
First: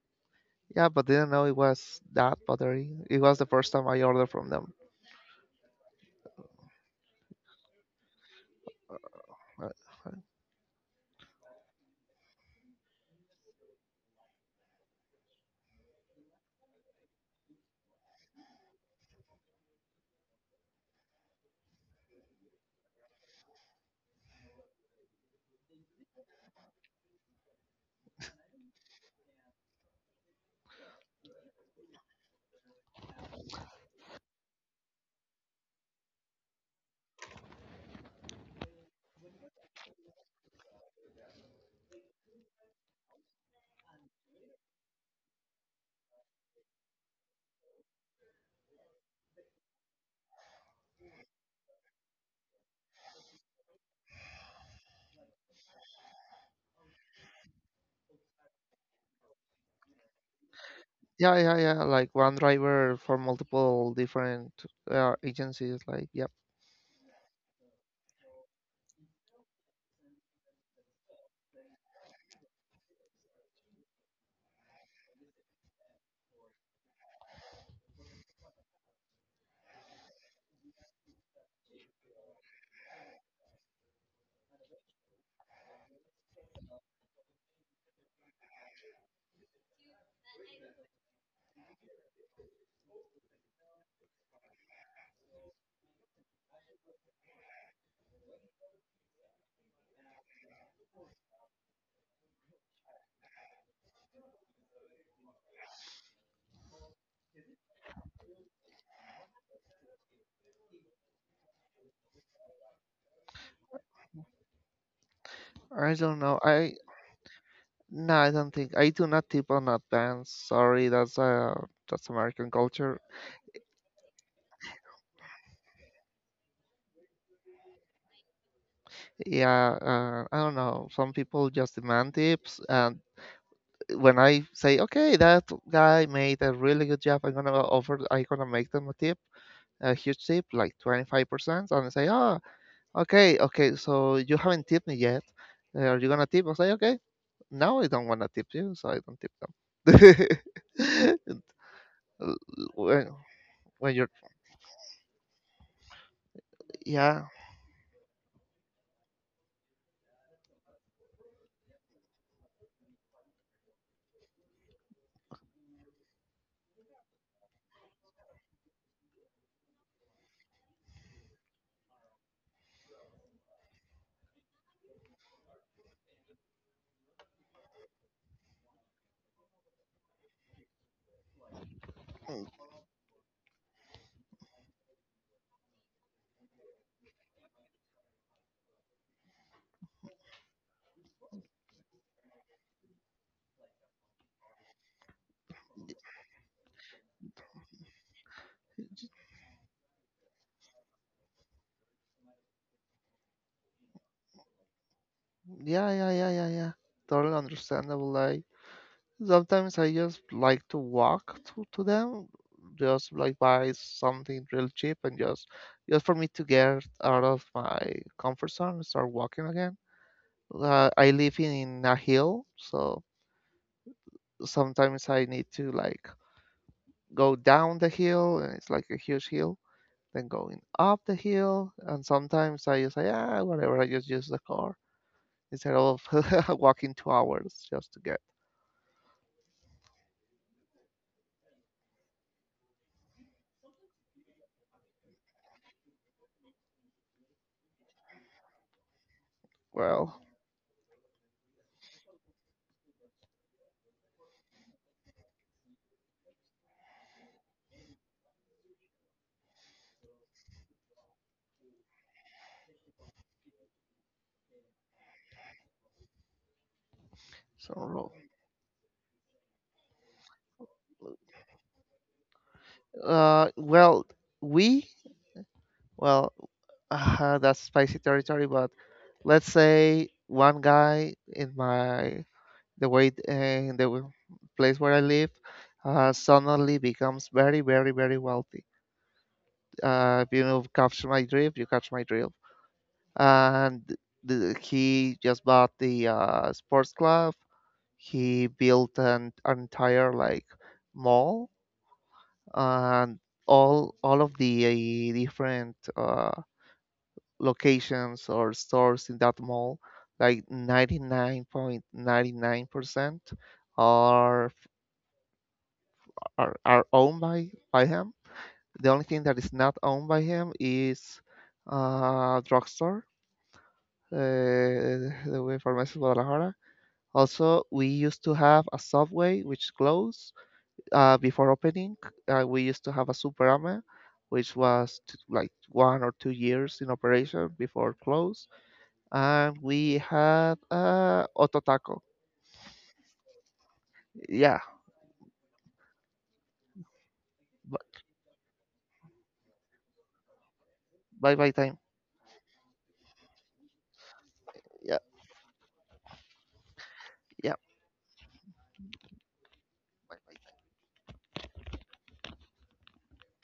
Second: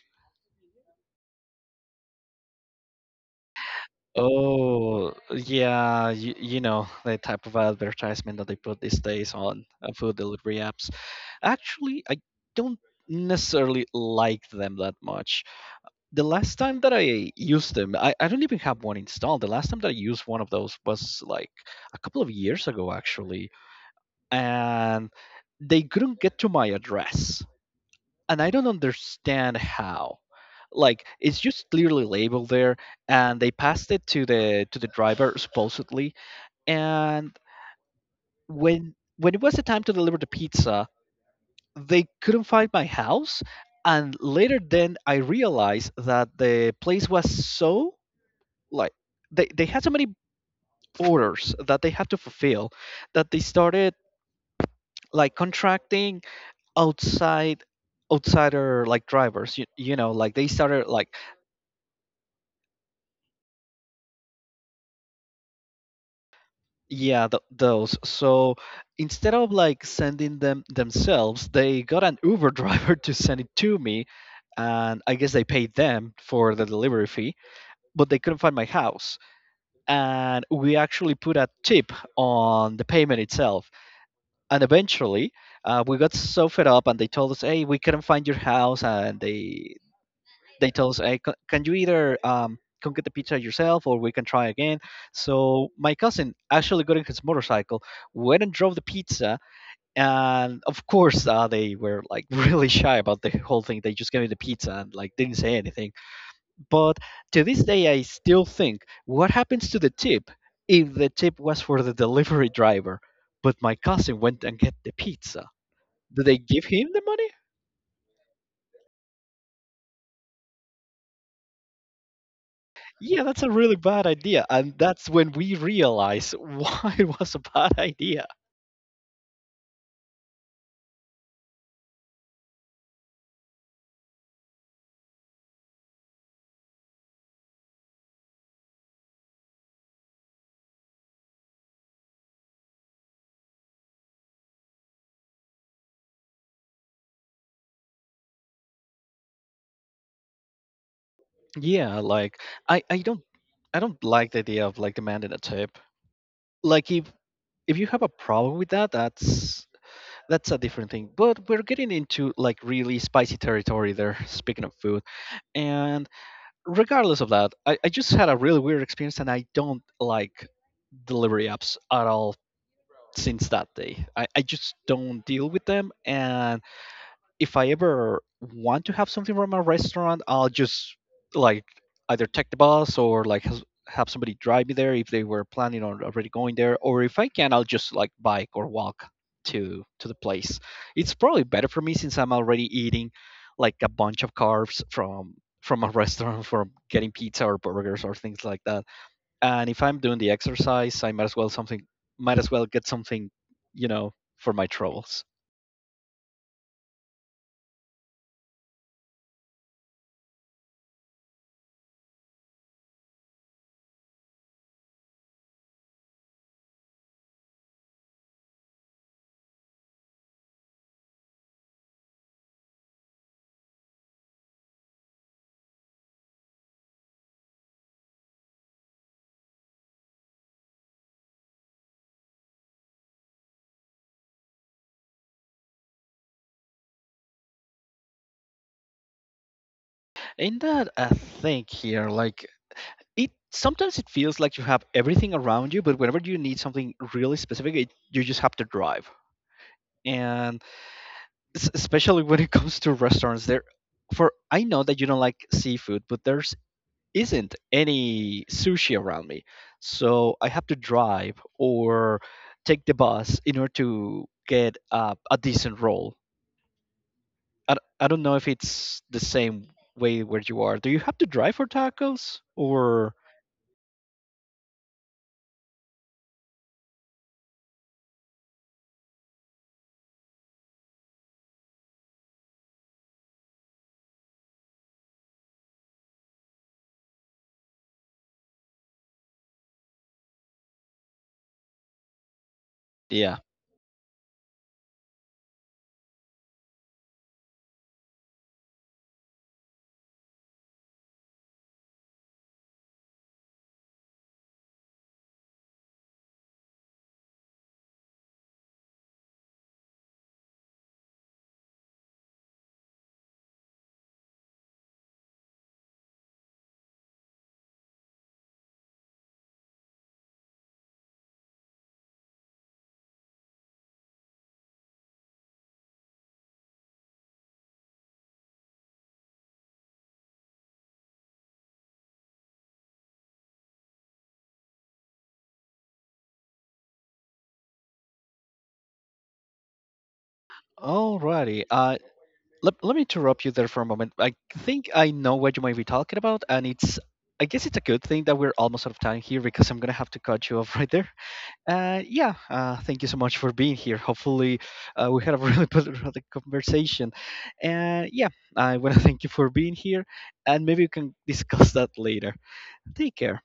S2: Yeah, but didn't know it was that battery. It was the first time I ordered from them.
S1: Oh, yeah, the type of advertisement that they put these days on
S2: Uh,
S1: food delivery apps. Actually, I don't necessarily like them that much. The last time that I used them, I don't even have one installed. The last time that I used one of those was like a couple of years ago, actually. And they couldn't get to my address, and I don't understand how. Like it's just clearly labeled there, and they passed it to the driver supposedly. And when it was the time to deliver the pizza, they couldn't find my house. And later, then I realized that the place was so like they had so many orders that they had to fulfill that they started like contracting outside outsider like drivers you, you know like they started like
S2: Yeah, yeah, yeah. Like one driver for multiple different agencies. Like, yep.
S1: Yeah, th those. So instead of like sending them themselves, they got an Uber driver to send it to me, and I guess they paid them for the delivery fee, but they couldn't find my house. And we actually put a tip on the payment itself. And eventually, we got so fed up, and they told us, "Hey, we couldn't find your house," and they tell us, hey, can you either come get the pizza yourself, or we can try again? So my cousin actually got in his motorcycle, went and drove the pizza. And of course, they were like really shy about the whole thing. They just gave me the pizza and like didn't say anything. But to this day, I still think, what happens to the tip if the tip was for the delivery driver? But my cousin went and get the pizza.
S2: I don't
S1: Do they
S2: know.
S1: give him the money?
S2: I don't think I do not tip on advance. Sorry, that's American culture.
S1: Yeah, that's a really bad idea. And that's when we realize why it was a bad idea.
S2: Yeah, I don't know. Some people just demand tips, and when I say, okay, that guy made a really good job, I'm gonna offer, I'm gonna make them a tip, a huge tip, like 25%, and I say, oh, okay, okay, so you haven't tipped me yet. Are you gonna tip? I say, okay, now I don't wanna tip you, so I don't tip them.
S1: Yeah, like I, I
S2: when,
S1: don't I
S2: when
S1: don't
S2: you're,
S1: like the idea of like demanding a tip. Like
S2: yeah,
S1: if you have a problem with that, that's a different thing. But we're getting into like really spicy territory there, speaking of food. And regardless of that, I just had a really weird experience, and I don't like delivery apps at all since that day. I just don't deal with them, and if I ever want to have something from a restaurant, I'll just like either take the bus, or have somebody drive me there if they were planning on already going there, or if I can, I'll just like bike or walk to the place. It's probably better for me since I'm already eating like a bunch of carbs from a restaurant, from getting pizza or burgers or things like that. And if I'm doing the exercise, I might as well something might as well get something, you know, for my troubles.
S2: yeah, yeah, yeah, yeah, yeah, totally understandable. Like, sometimes I just like to walk to them, just like buy something real cheap and just for me to get out of my comfort zone and start walking again. I live in a hill, so sometimes I need to like go down the hill, and it's like a huge hill, then going up the hill, and sometimes I just say, ah, whatever, I just use the car instead of walking 2 hours just to get,
S1: In that, I think here, like it sometimes it feels like you have everything around you, but whenever you need something really specific, you just have to drive.
S2: well,
S1: And especially when it comes to restaurants, there for I know that you don't like seafood, but there's isn't any sushi around me, so I have to drive or take the bus in order to get a decent roll.
S2: some
S1: I
S2: road.
S1: don't know if it's the same way where you are. Do you have to drive for tacos or?
S2: Well, we, well, That's spicy territory, but let's say one guy in my the way in the w- place where I live suddenly becomes very, very, very wealthy. If you know, catch my drift, you catch my drift.
S1: Yeah.
S2: And he just bought the sports club. He built an entire like mall and all of the different. Locations or stores in that mall, like 99.99% are are owned by him. The only thing that is not owned by him is drugstore, the Farmacias Guadalajara. Also, we used to have a subway which closed before opening. We used to have a Superama, which was like 1 or 2 years in operation before close. And we had
S1: Alrighty.
S2: Ototaco.
S1: Let me interrupt you there for a moment. I
S2: Yeah,
S1: think I know what you might be talking about, and it's I guess it's a
S2: b-
S1: good thing that we're almost out of time here, because I'm gonna have to cut you off right there.
S2: bye bye time.
S1: Yeah. Thank you so much for being here. Hopefully,
S2: Yeah,
S1: we had a really productive conversation.
S2: yeah.
S1: And yeah, I wanna thank you for being here, and maybe we can discuss that later. Take care.